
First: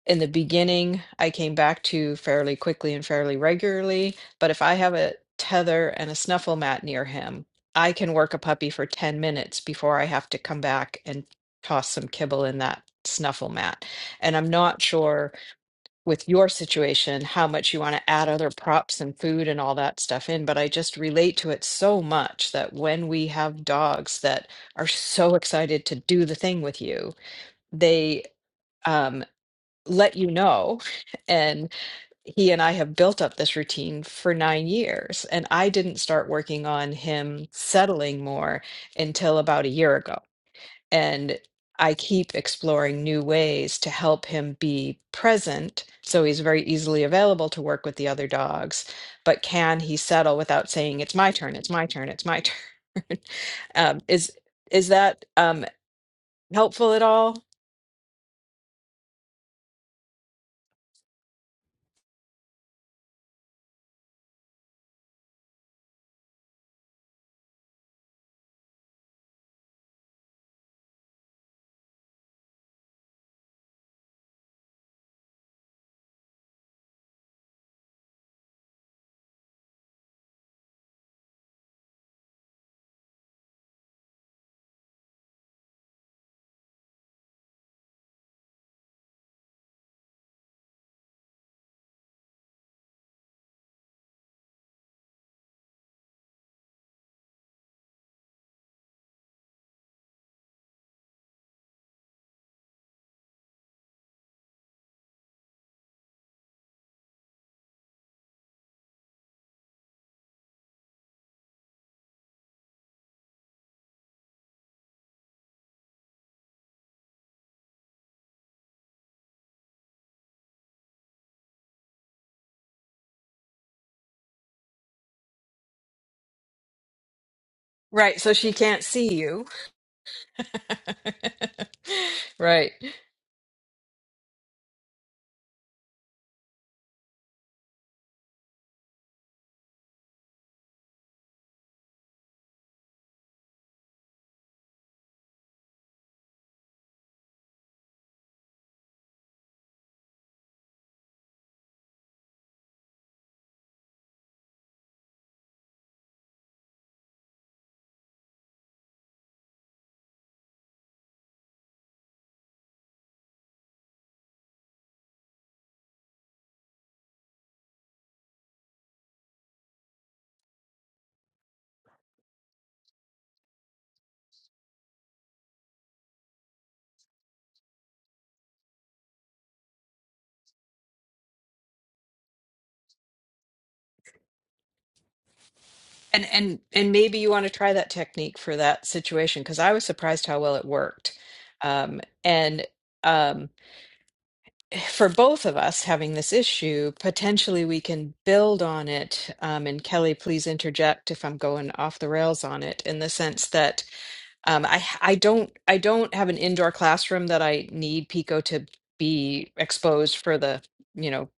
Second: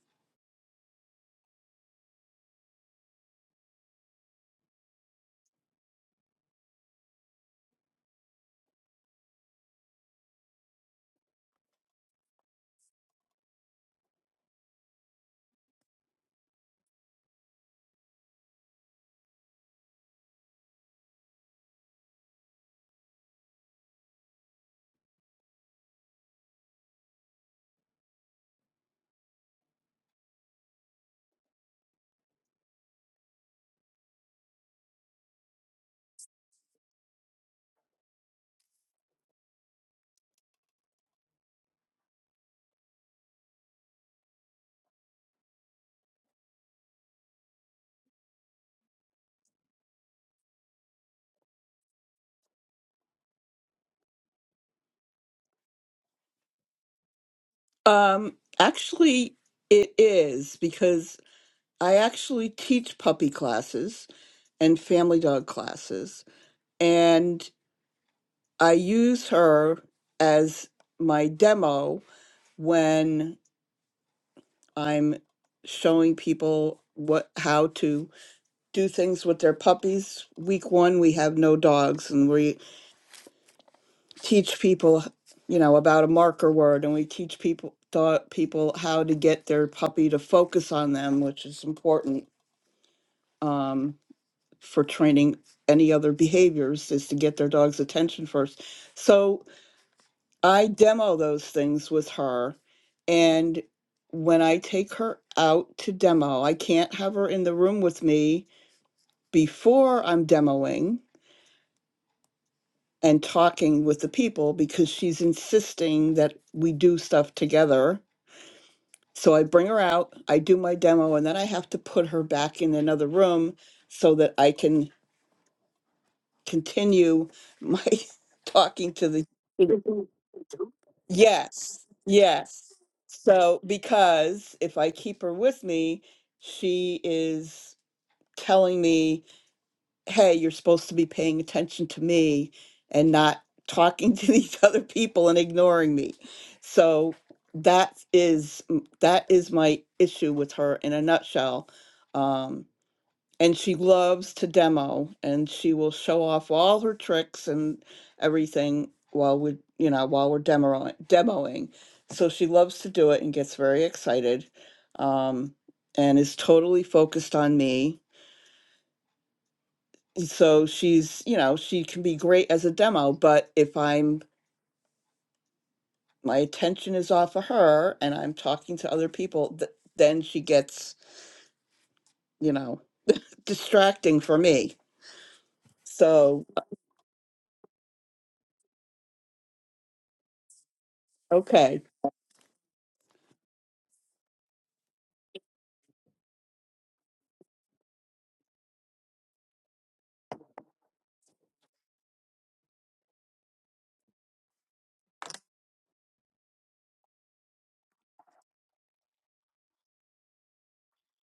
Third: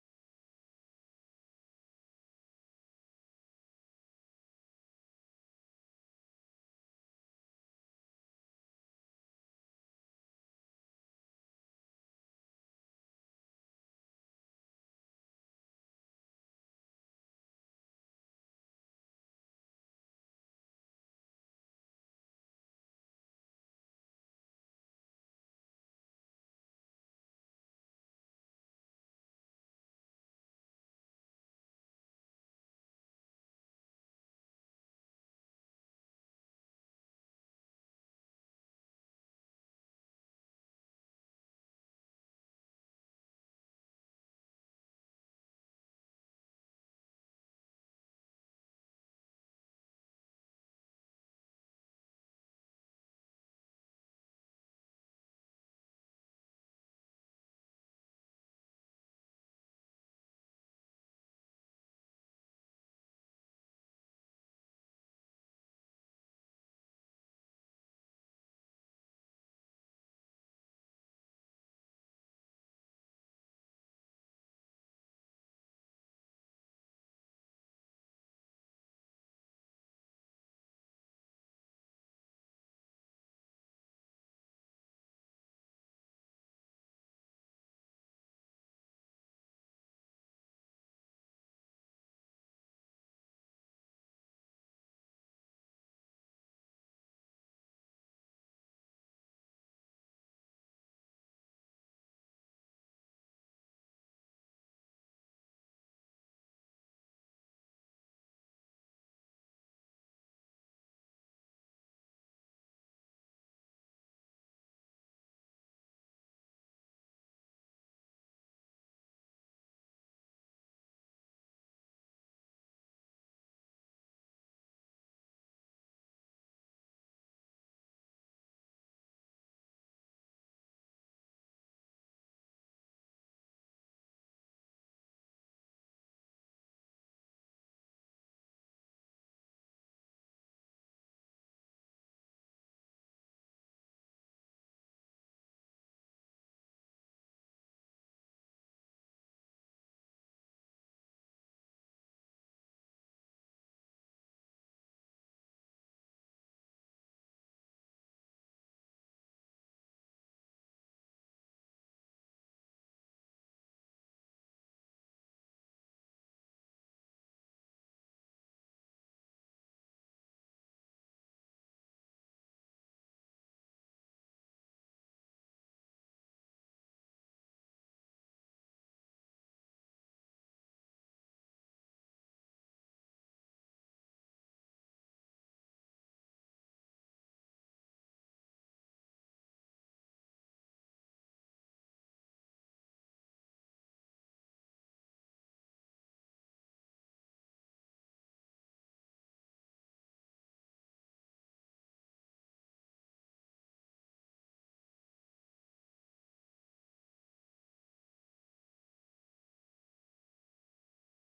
A: in the beginning, I came back to fairly quickly and fairly regularly. But if I have a tether and a snuffle mat near him, I can work a puppy for 10 minutes before I have to come back and toss some kibble in that snuffle mat. And I'm not sure with your situation how much you want to add other props and food and all that stuff in but i just relate to it so much that when we have dogs that are so excited to do the thing with you they um, let you know *laughs* and he and i have built up this routine for nine years and i didn't start working on him settling more until about a year ago and I keep exploring new ways to help him be present so he's very easily available to work with the other dogs. But can he settle without saying, it's my turn, it's my turn, it's my turn? *laughs* um, is is that um, helpful at all?
C: Um, actually, it is because I actually teach puppy classes and family dog classes. and. I use her as my demo when I'm showing people what how to do things with their puppies. Week 1 we have no dogs and we teach people, you know, about a marker word and we teach people thought people how to get their puppy to focus on them, which is important um, for training any other behaviors is to get their dog's attention first. So I demo those things with her. And when I take her out to demo, I can't have her in the room with me before I'm demoing and talking with the people because she's insisting that we do stuff together. So I bring her out, I do my demo, and then I have to put her back in another room so that I can continue my
A: Right, so
C: *laughs*
A: she can't
C: talking to
A: see
C: the
A: you.
C: to the
A: *laughs*
C: Yes,
A: Right.
C: yes. So, because if I keep her with me, she is telling me, hey, you're supposed to be paying attention to me and not talking to these *laughs* other people and ignoring me. So, that is mm, that is my issue with her in a nutshell. Um, and she loves to demo and she will show off all her tricks and everything while we you know while we're demoing demoing so she loves to do it and gets very excited um, and is totally focused on me so she's you know she can be great as a demo but if i'm my attention is off of her and i'm talking to other people th- then she gets you know distracting for me
A: And
C: so
A: and and maybe you want to try that technique for that situation because I was surprised how well it worked.
C: okay
A: Um, and um, for both of us having this issue, potentially we can build on it. Um, and Kelly, please interject if I'm going off the rails on it. In the sense that um, I I don't I don't have an indoor classroom that I need Pico to be exposed for the you know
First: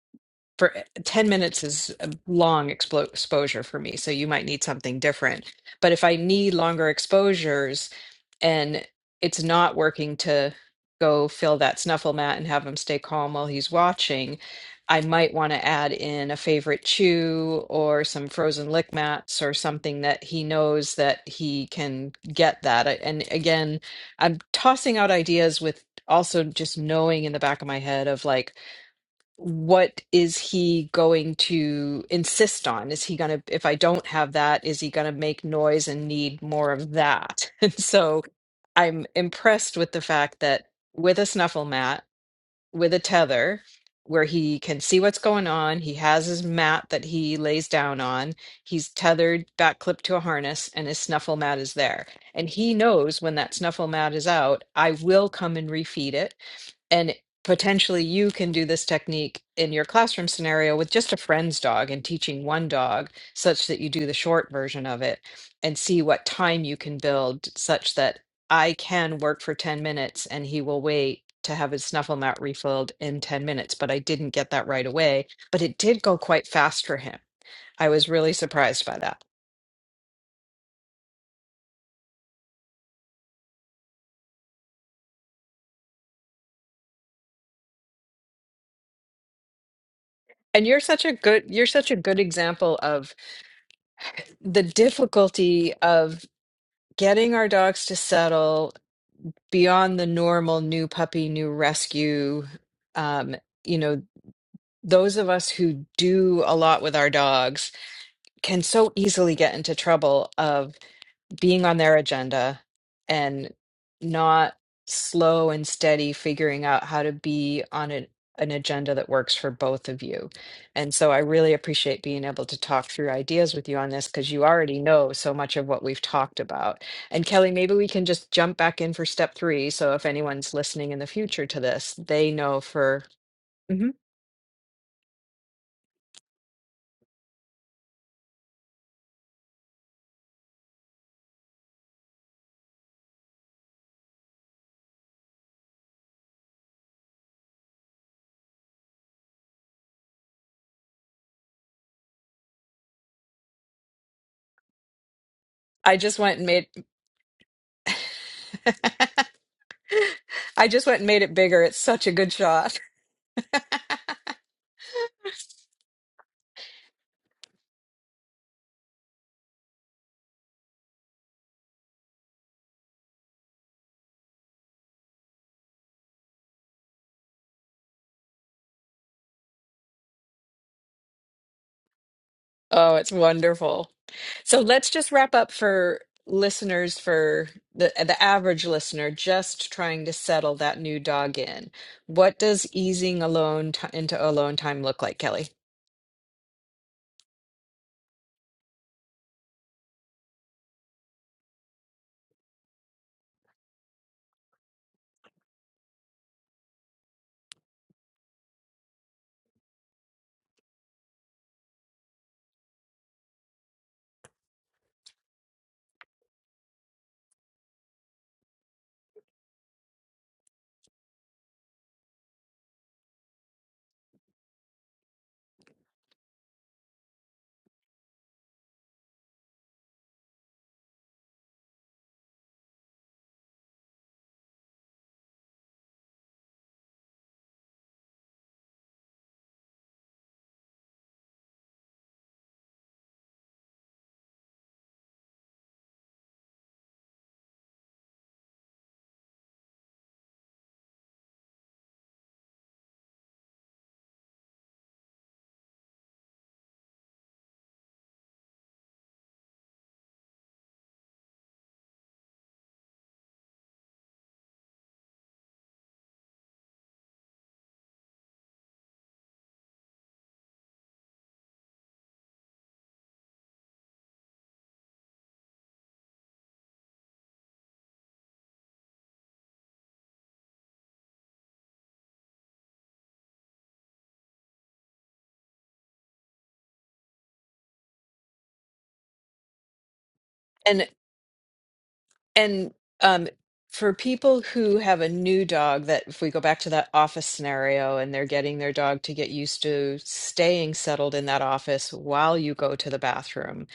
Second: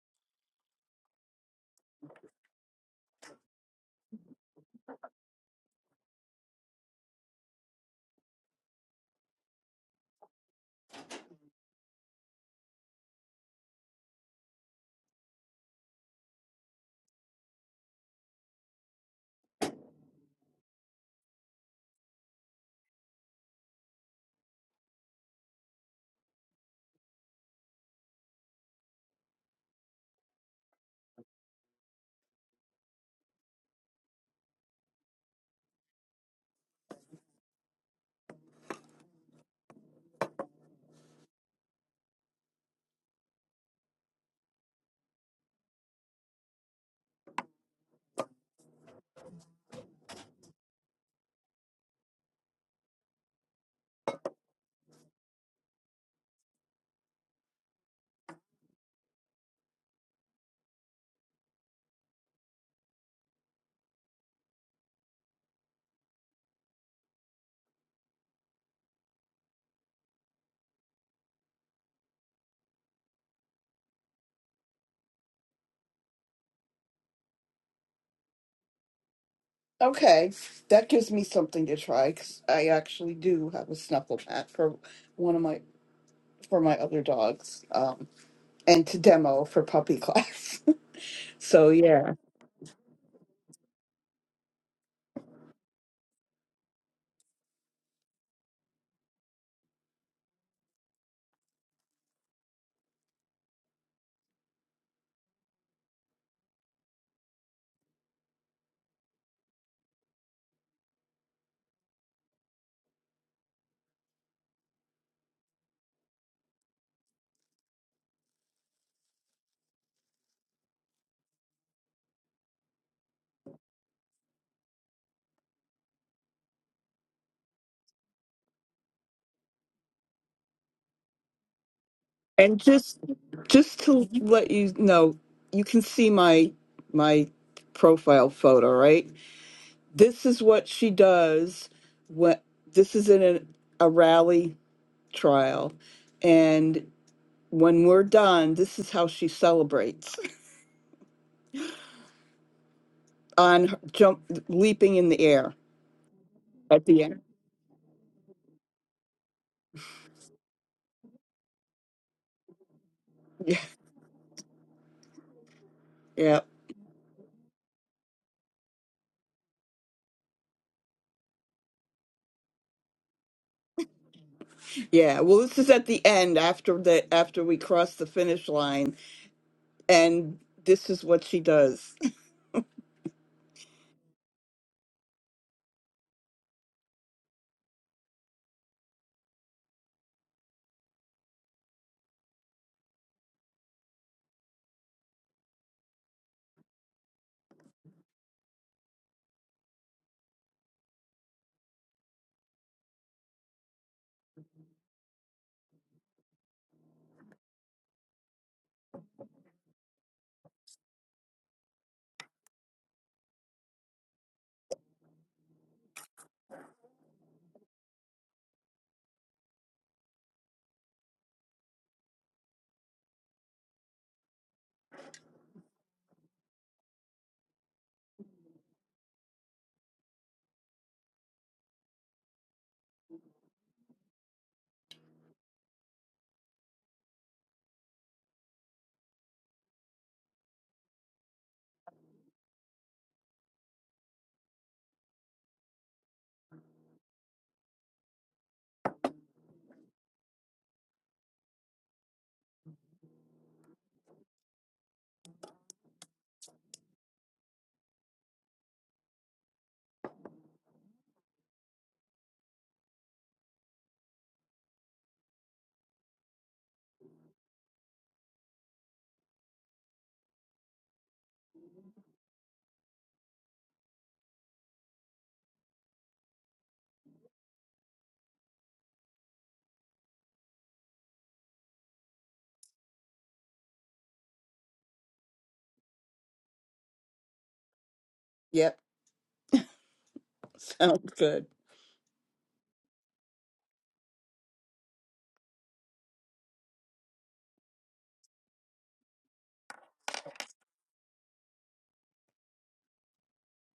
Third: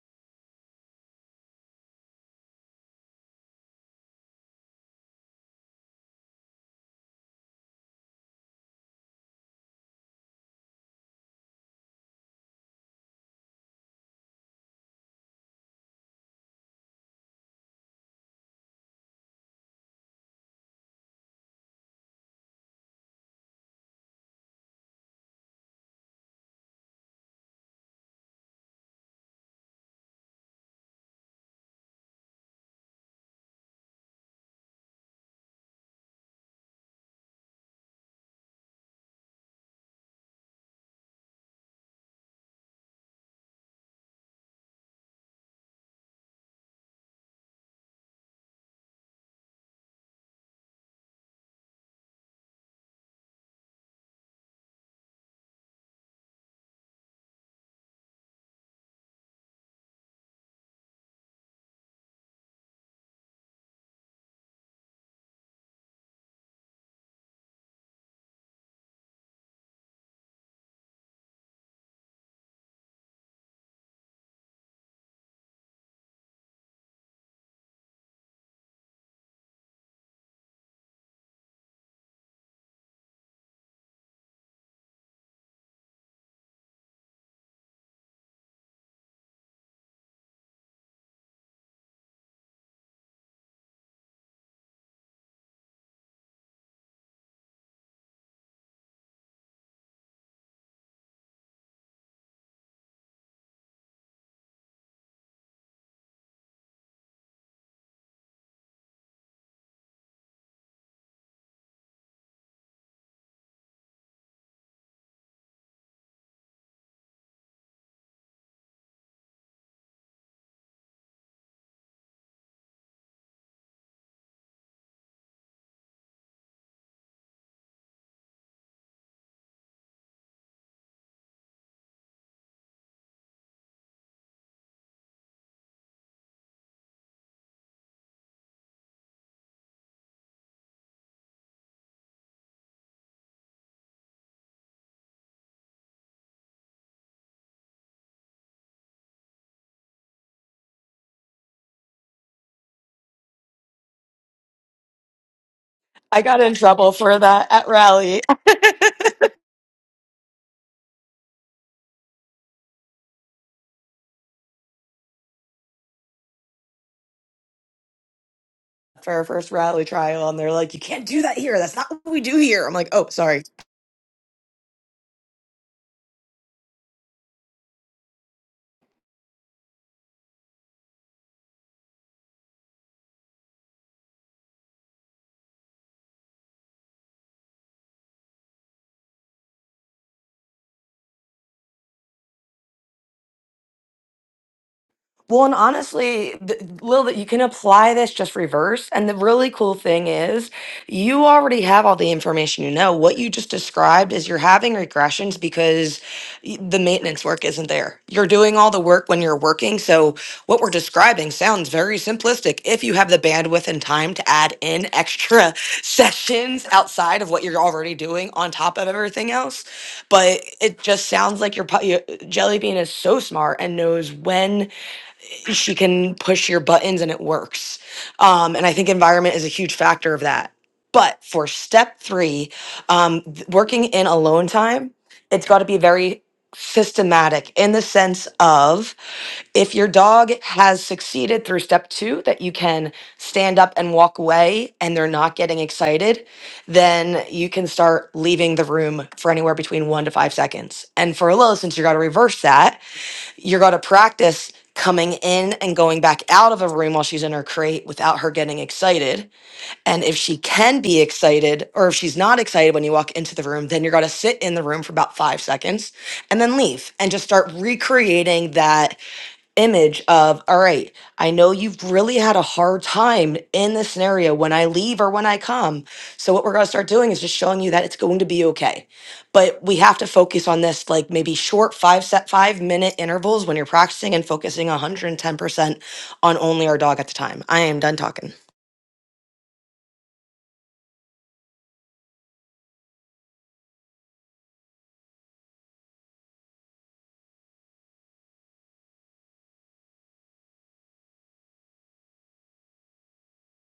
A: for eh, ten minutes is a long expo- exposure for me. So you might need something different. But if I need longer exposures and it's not working to go fill that snuffle mat and have him stay calm while he's watching, I might want to add in a favorite chew or some frozen lick mats or something that he knows that he can get that. I- And again, I'm tossing out ideas with also just knowing in the back of my head of like, what is he going to insist on? Is he going to, if I don't have that, is he going to make noise and need more of that? *laughs* And so, I'm impressed with the fact that with a snuffle mat, with a tether, where he can see what's going on, he has his mat that he lays down on, he's tethered back clipped to a harness, and his snuffle mat is there. And he knows when that snuffle mat is out, I will come and refeed it and potentially you can do this technique in your classroom scenario with just a friend's dog and teaching one dog such that you do the short version of it and see what time you can build such that I can work for 10 minutes and he will wait to have his snuffle mat refilled in 10 minutes. But I didn't get that right away, but it did go quite fast for him I was really surprised by that.
C: Okay, that gives me something to try because I actually do have a snuffle mat for one of my for my other dogs, um, and to demo for puppy class.
A: And you're such a
C: *laughs*
A: good you're
C: so
A: such a
C: yeah,
A: good example of the difficulty of getting our dogs to settle beyond the normal new puppy, new rescue. Um, you know, those of us who do a lot with our dogs can so easily get into trouble being on their agenda and not slow and steady figuring out how to be on an, an agenda that works for both of you. And so I really appreciate being able to talk through ideas with you on this because you already know so much of what we've talked about. And Kelly, maybe we can just jump back in for step three. So if anyone's listening in the future to this, they
C: and
A: know
C: just
A: for.
C: just
A: Mhm.
C: to let you know, you can see my my profile photo, right? This is what she does. When this is in a, a rally trial, and when we're done, this is how she celebrates. on jump leaping in the air
A: I just
B: I
A: went
B: got
A: and
B: in
A: made
C: at
B: trouble
C: the
B: for
C: end. *laughs*
B: that at rally
A: I just went and made it bigger. It's such a good shot.
C: Yeah,
B: *laughs* for our first rally trial, and they're like, "You can't do that here. That's not what we do here." I'm like, "Oh, sorry."
C: yeah, yeah. Well, this is at the end after the after we cross the finish line, and this is what she does. *laughs*
A: Oh, it's wonderful. So let's just wrap up for listeners for the the average listener just trying to settle that new dog in. What does easing alone t into alone time look like,
B: Well,
A: Kelly?
B: and honestly, th- Lil, that you can apply this just reverse. And the really cool thing is, you already have all the information you know. What you just described is you're having regressions because y- the maintenance work isn't there. You're doing all the work when you're working. So, what we're describing sounds very simplistic if you have the bandwidth and time to add in extra *laughs* sessions outside of what you're already doing on top of everything else. But it just sounds like your, your Jelly Bean is so smart and knows when she can push your buttons and it works. Um, and I think environment is a huge factor of that. But for step three, um, th- working in alone time, it's got to be very systematic in the sense of if your dog has succeeded through step two, that you can stand up and walk away and they're not getting excited, then you can start leaving the room for anywhere between one to five seconds. And for a little, since you got to reverse that, you're going to practice coming in and going back out of a room while she's in her crate without her getting excited. And if she can be excited, or if she's not excited when you walk into the room, then you're going to sit in the room for about five seconds and then leave and just start recreating that image of all right i know you've really had a hard time in this scenario when i leave or when i come so what we're going to start doing is just showing you that it's going to be okay but we have to focus on this like maybe short five set five minute intervals when you're practicing and focusing 110% on only our dog at the time i am done talking
C: Yep,
A: And
C: sounds good.
A: And um, for people who have a new dog, that if we go back to that office scenario and they're getting their dog to get used to staying settled in that office while you go to the bathroom,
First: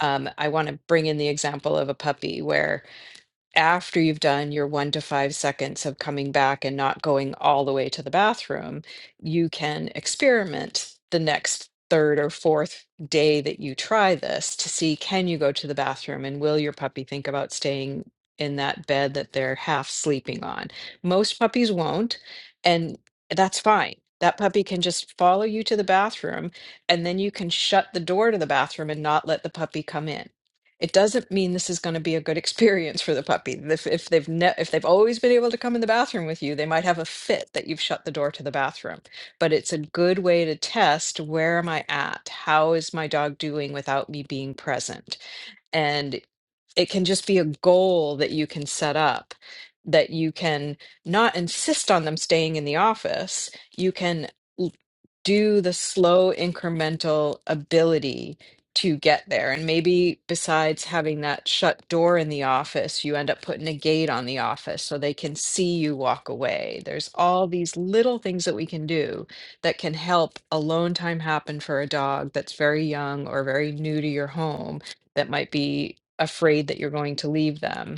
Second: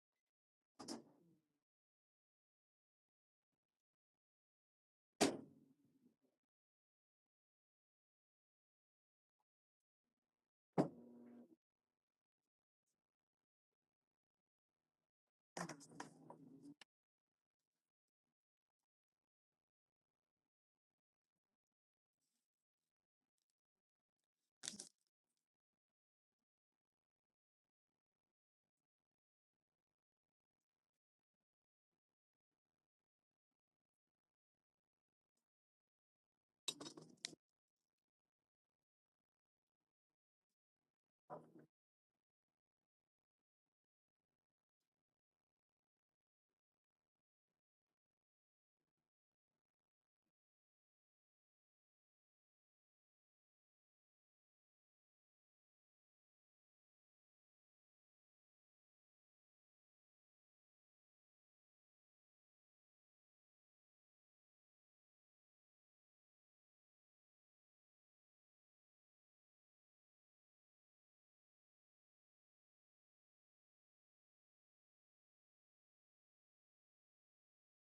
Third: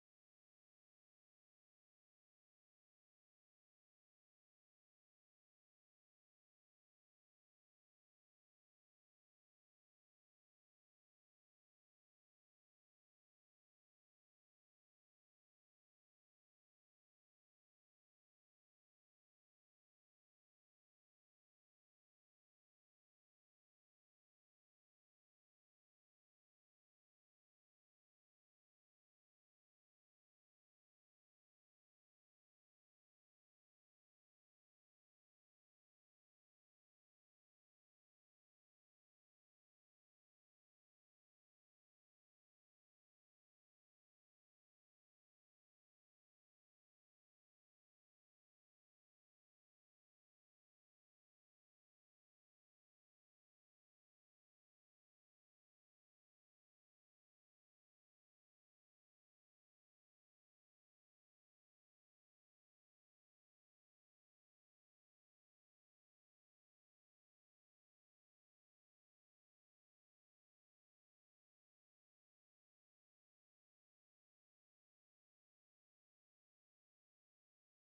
A: um, I want to bring in the example of a puppy where after you've done your one to five seconds of coming back and not going all the way to the bathroom, you can experiment the next third or fourth day that you try this to see can you go to the bathroom and will your puppy think about staying in that bed that they're half sleeping on. Most puppies won't, and that's fine. That puppy can just follow you to the bathroom, and then you can shut the door to the bathroom and not let the puppy come in it doesn't mean this is going to be a good experience for the puppy. If, if they've ne- if they've always been able to come in the bathroom with you, they might have a fit that you've shut the door to the bathroom. But it's a good way to test where am I at? How is my dog doing without me being present? And it can just be a goal that you can set up that you can not insist on them staying in the office you can l- do the slow incremental ability to get there and maybe besides having that shut door in the office you end up putting a gate on the office so they can see you walk away there's all these little things that we can do that can help alone time happen for a dog that's very young or very new to your home that might be afraid that you're going to leave them,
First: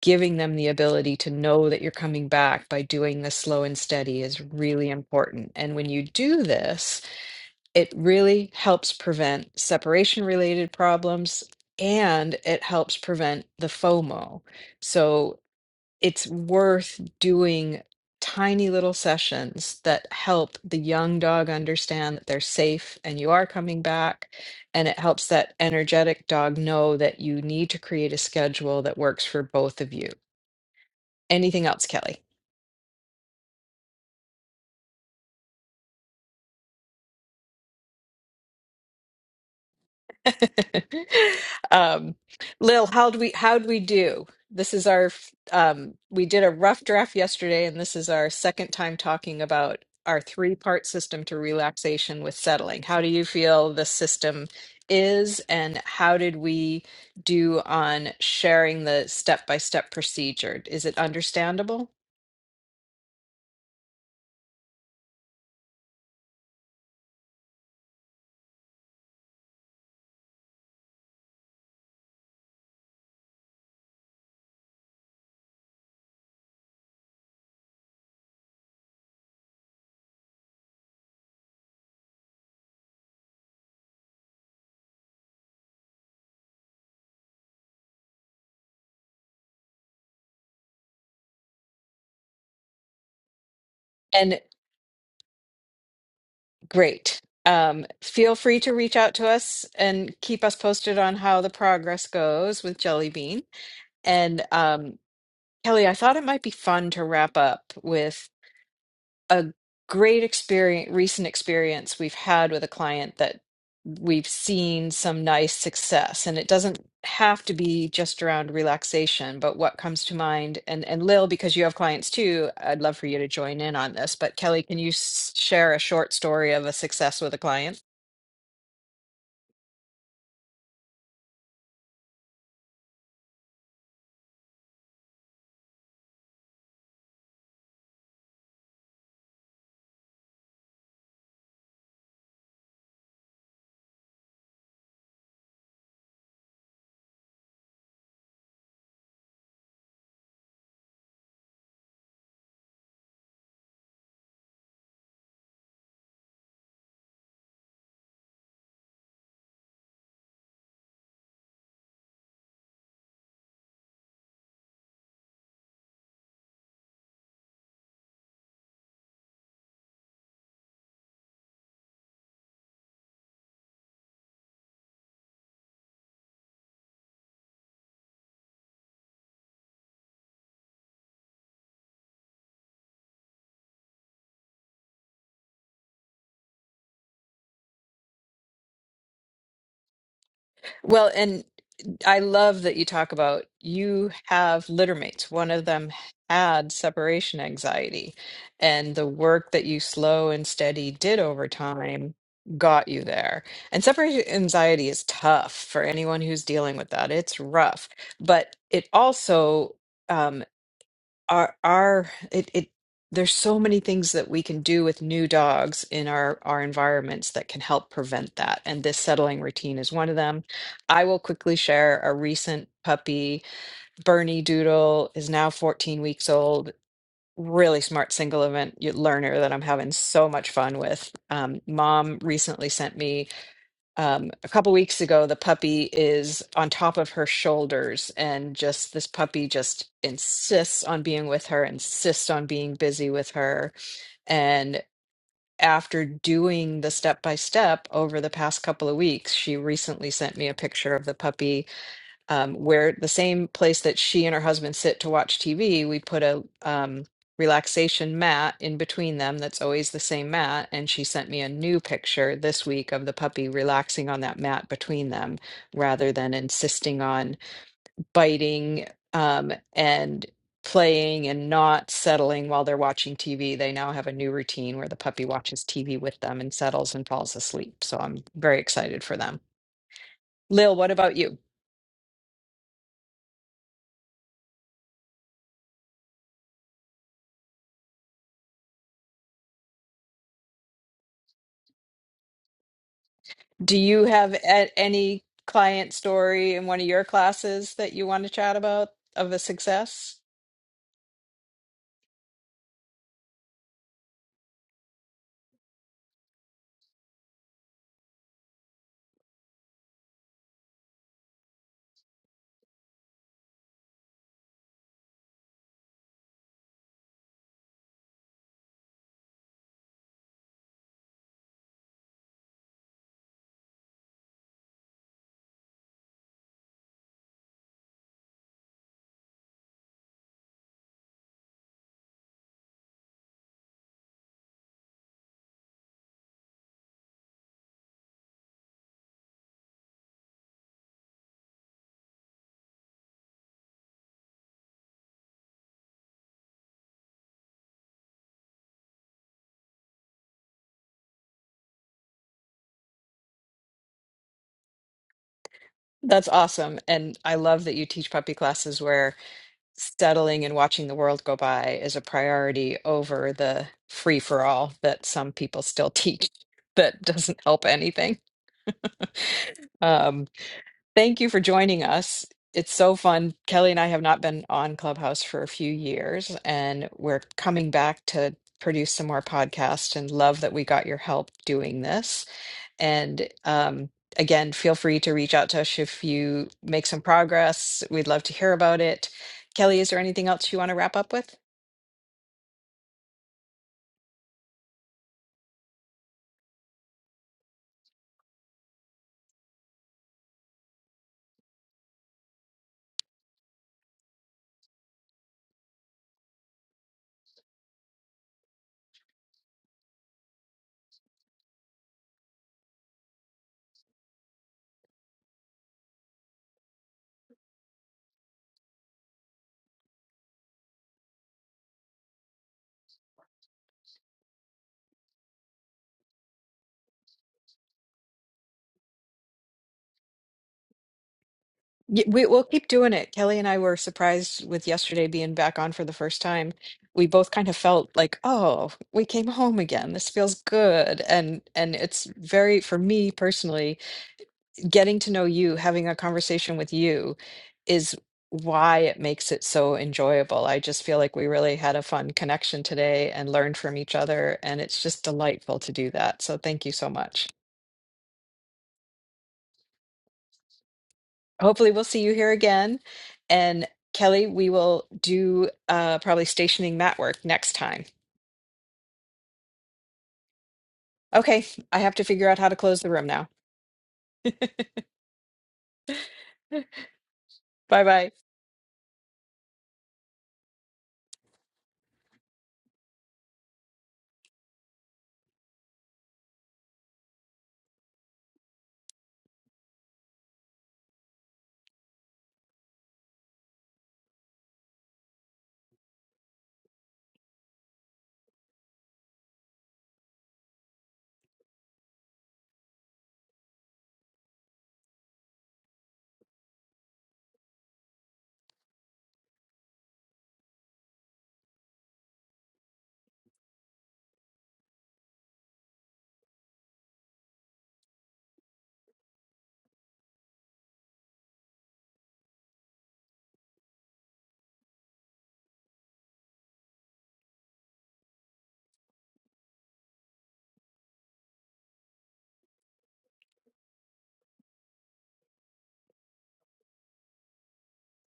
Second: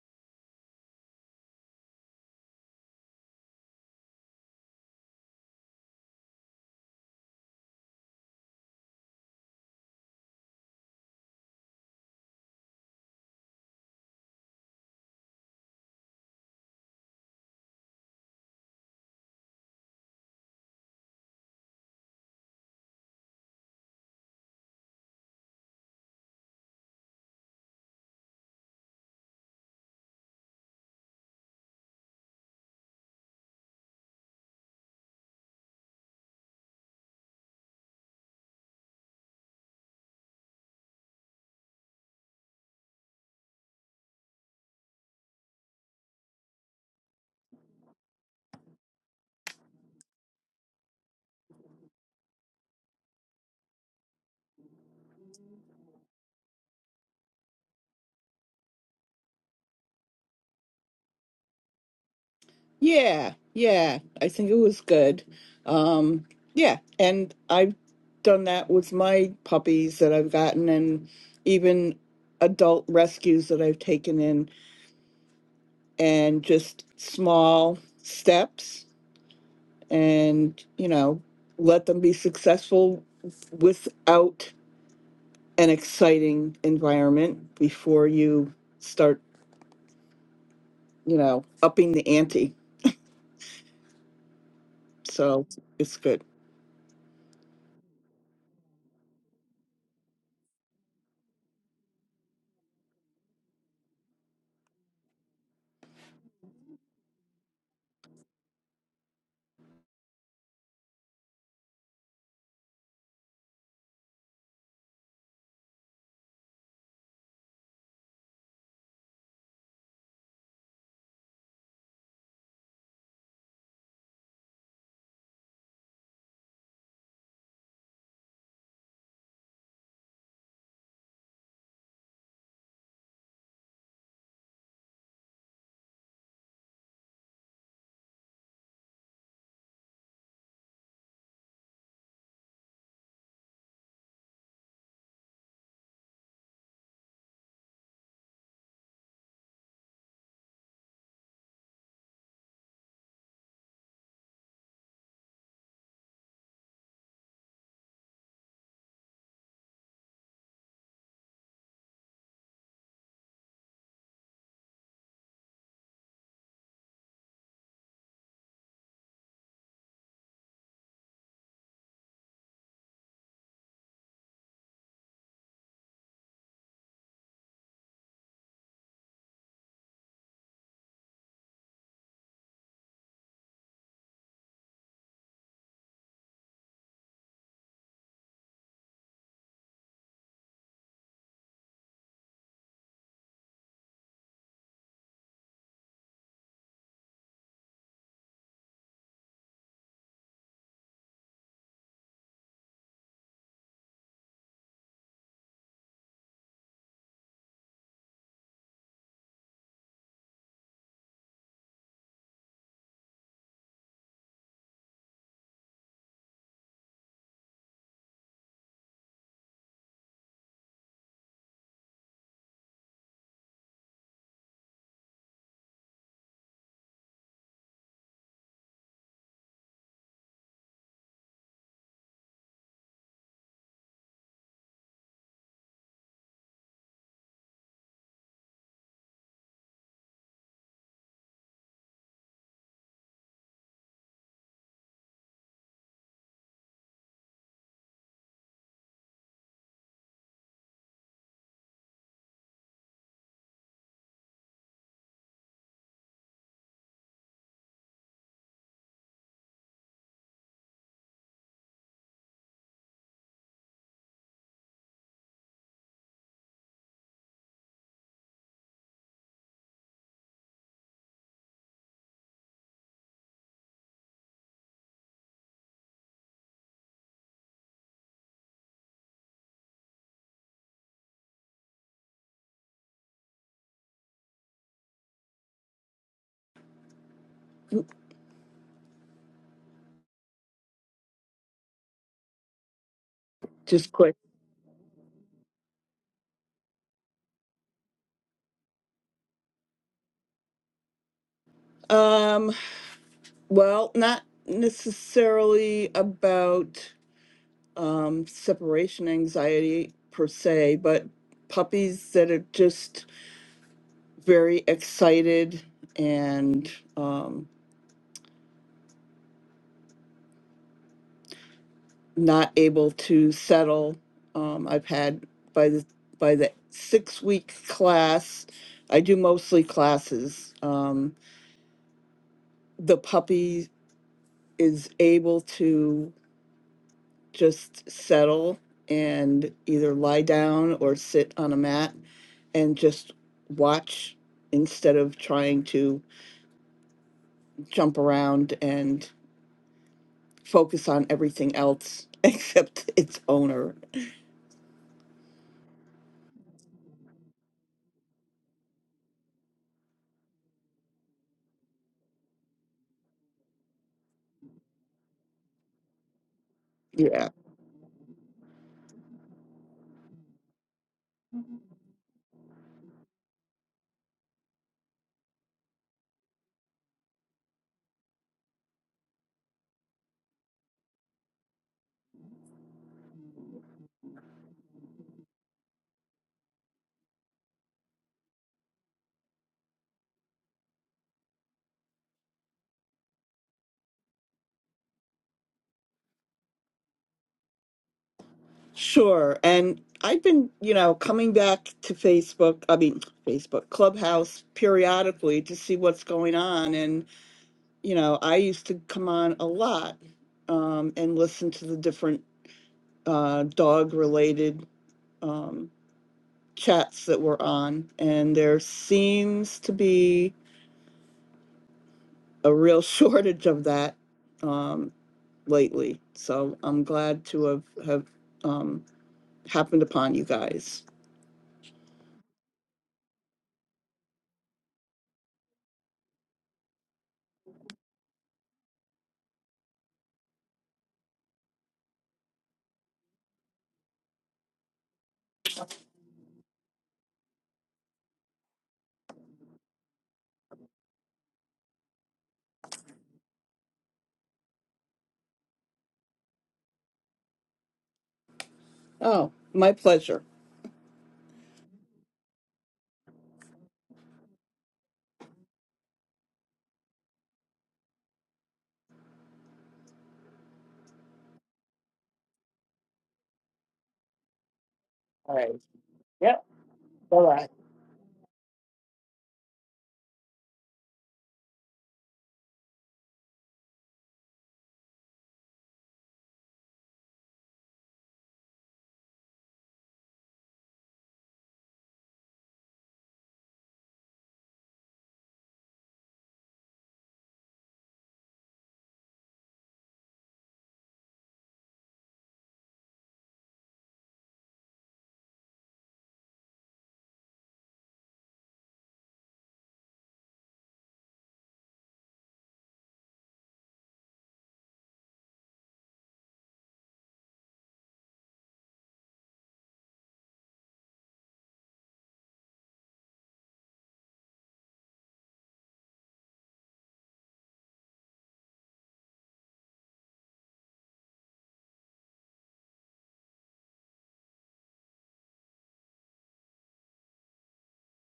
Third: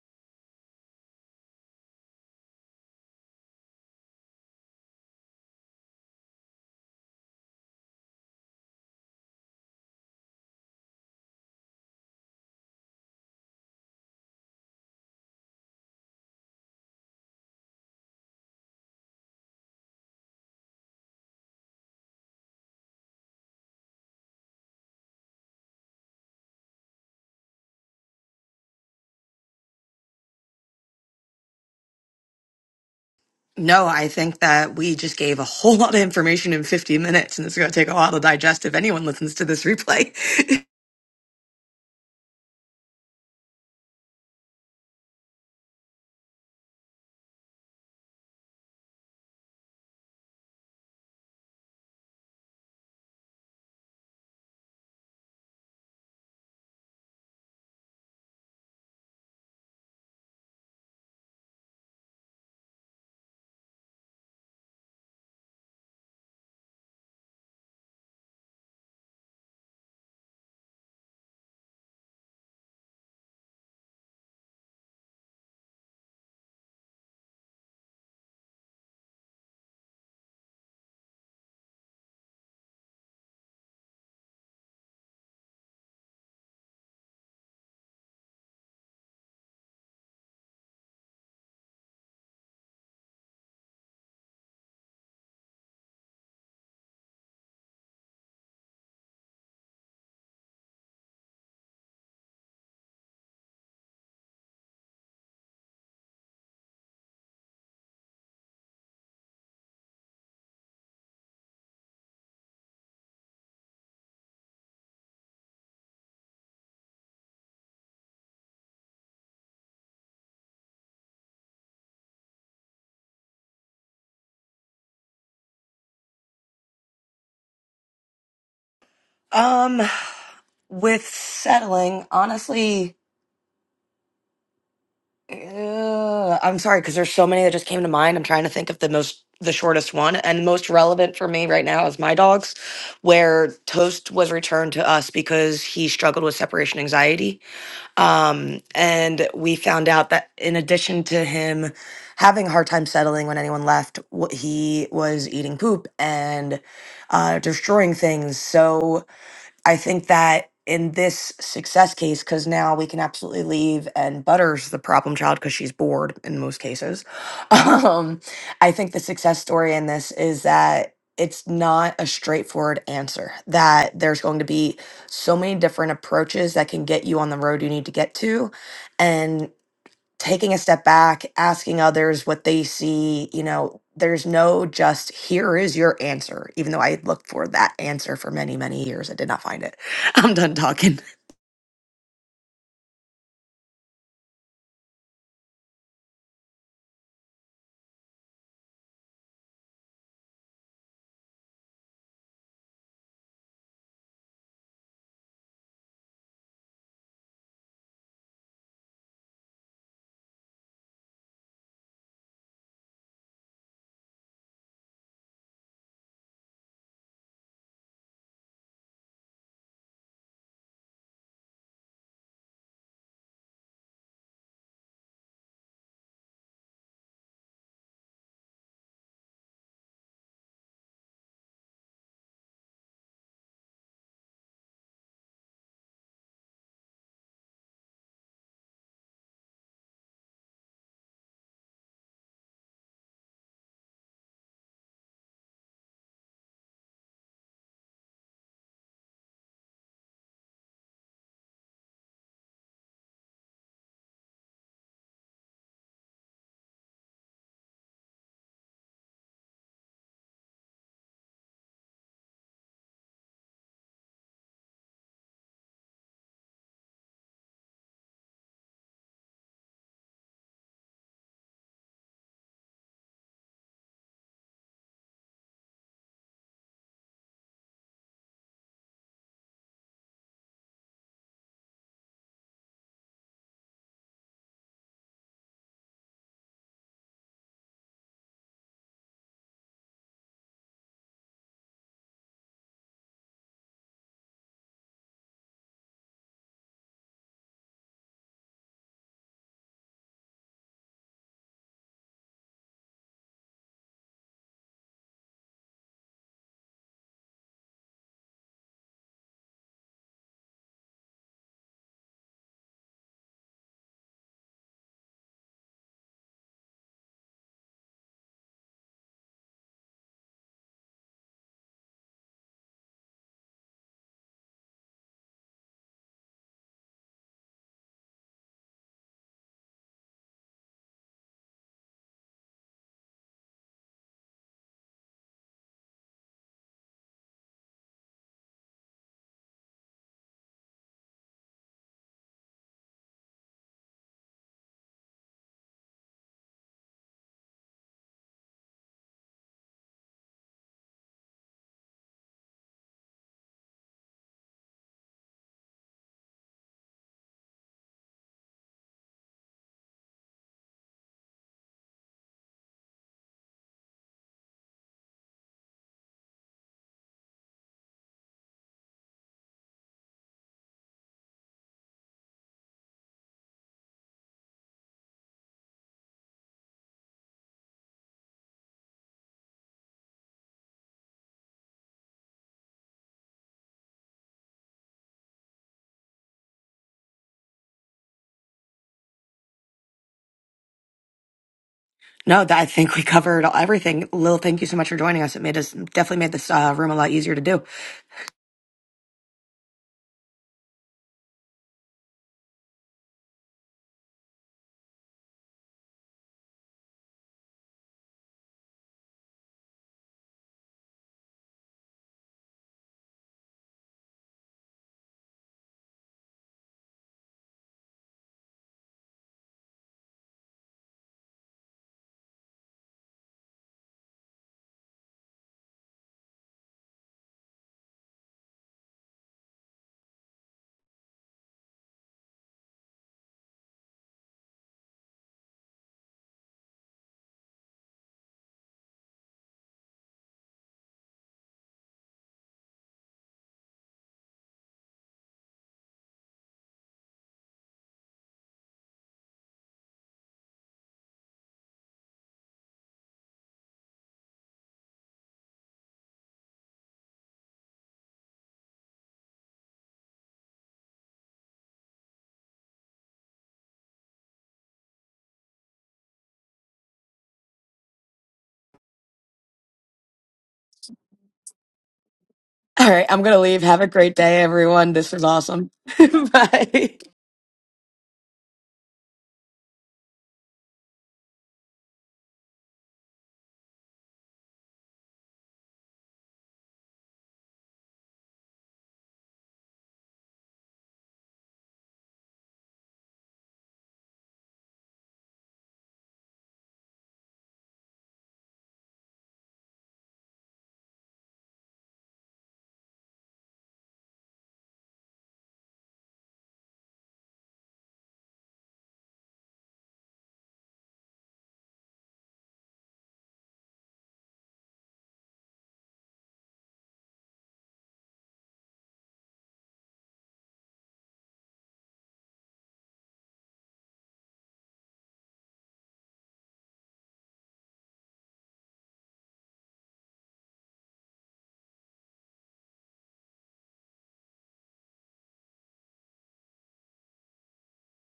A: giving them the ability to know that you're coming back by doing this slow and steady is really important. And when you do this, it really helps prevent separation related problems and it helps prevent the FOMO. So it's worth doing tiny little sessions that help the young dog understand that they're safe and you are coming back. And it helps that energetic dog know that you need to create a schedule that works for both of you. Anything else, Kelly?
B: No, I think that we just gave a whole lot of information in 50 minutes, and it's going to take a while to digest if anyone listens to this replay. *laughs*
A: *laughs* um, Lil, how do we how'd we do? This is our f- um, we did a rough draft yesterday, and this is our second time talking about our three part system to relaxation with settling. How do you feel the system is, and how did we do on sharing the step by step procedure? Is it understandable?
C: Yeah, yeah. I think it was good. Um, yeah, and I've done that with my puppies that I've gotten, and even adult rescues that I've taken in, and just small steps and you know let them be successful without an exciting environment before you start you know upping the ante
A: And
C: so it's good
A: Great. Um, feel free to reach out to us and keep us posted on how the progress goes with Jelly Bean. And um, Kelly, I thought it might be fun to wrap up with a great experience, recent experience we've had with a client that we've seen some nice success and it doesn't have to be just around relaxation but what comes to mind and and Lil because you have clients too I'd love for you to join in on this but Kelly can you s- share a short story of a success with a client
B: Um, with settling, honestly, uh, I'm sorry because there's so many that just came to mind. I'm trying to think of the most, the shortest one, and most relevant for me right now is my dog's, where Toast was returned to us because he struggled with separation anxiety. Um, and we found out that in addition to him having a hard time settling when anyone left, wh- he was eating poop and uh, destroying things. So I think that in this success case, because now we can absolutely leave and Butters the problem child because she's bored in most cases. *laughs* Um, I think the success story in this is that it's not a straightforward answer, that there's going to be so many different approaches that can get you on the road you need to get to. and taking a step back, asking others what they see, you know, there's no just here is your answer, even though I had looked for that answer for many, many years. I did not find it. *laughs* I'm done talking.
A: Well, and I love that you talk about you have littermates. One of them had separation anxiety, and the work that you slow and steady did over time got you there. And separation anxiety is tough for anyone who's dealing with that. It's rough, but it also. um, our our it it there's so many things that we can do with new dogs in our our environments that can help prevent that and this settling routine is one of them i will quickly share a recent puppy bernie doodle is now 14 weeks old really smart single event y- learner that i'm having so much fun with um, mom recently sent me um, a couple weeks ago, the puppy is on top of her shoulders, and just this puppy just insists on being with her, insists on being busy with her. And after doing the step by step over the past couple of weeks, she recently sent me a picture of the puppy um, where the same place that she and her husband sit to watch TV, we put a um, relaxation mat in between them that's always the same mat. And she sent me a new picture this week of the puppy relaxing on that mat between them rather than insisting on biting um, and playing and not settling while they're watching TV. They now have a new routine where the puppy watches TV with them and settles and falls asleep. So I'm very excited for them. Lil, what about you? Do
C: just
A: you
C: quick
A: have a- any client story in one of your classes that you want to chat about of a success?
C: um well not necessarily about um separation anxiety per se but puppies that are just very excited and um not able to settle. Um, I've had by the by the six week class. I do mostly classes. Um, the puppy is able to just settle and either lie down or sit on a mat and just watch instead of trying to jump around and focus on everything else *laughs* except its owner.
A: That's awesome. And I love that you teach puppy classes where settling and watching the world go by is a priority over the free for all that some people still *laughs* teach that
C: Yeah.
A: doesn't help anything. Um, Thank you for joining us. It's so fun. Kelly and I have not been on Clubhouse for a few years, and we're coming back to produce some more podcasts and love that we got your help doing this. And um, again, feel free to reach out to us if you make some progress. We'd love to hear about it. Kelly, is there anything else you want to wrap up with?
B: No, that, I think we covered all, everything. Lil, thank you so much for joining us. It made us definitely made this uh, room a lot easier to do. *laughs*
C: Sure. And I've been, you know, coming back to Facebook, I mean, Facebook, Clubhouse periodically to see what's going on. And, you know, I used to come on a lot um, and listen to the different uh, dog related um, chats that were on. And there seems to be a real *laughs* shortage of that um, lately. So I'm glad to have, have um, happened upon you guys.
A: Y- We, we'll keep doing it. Kelly and I were surprised with yesterday being back on for the first time. We both kind of felt like, oh, we came home again. This feels good. And and it's very, for me personally, getting to know you, having a conversation with you is why it makes it so enjoyable. I just feel like we really had a fun connection today and learned from each other, and it's just delightful to do that. So thank you so much.
C: Oh, my pleasure.
A: hopefully we'll see you here again. And Kelly, we will do uh, probably stationing mat work next time. Okay, I have to figure out how to close
B: All
A: the room
B: right, I'm
A: now.
B: going to leave. Have a great
A: *laughs*
B: day, everyone. This was awesome. *laughs*
C: Yep,
B: Bye.
C: bye-bye.
A: Bye bye.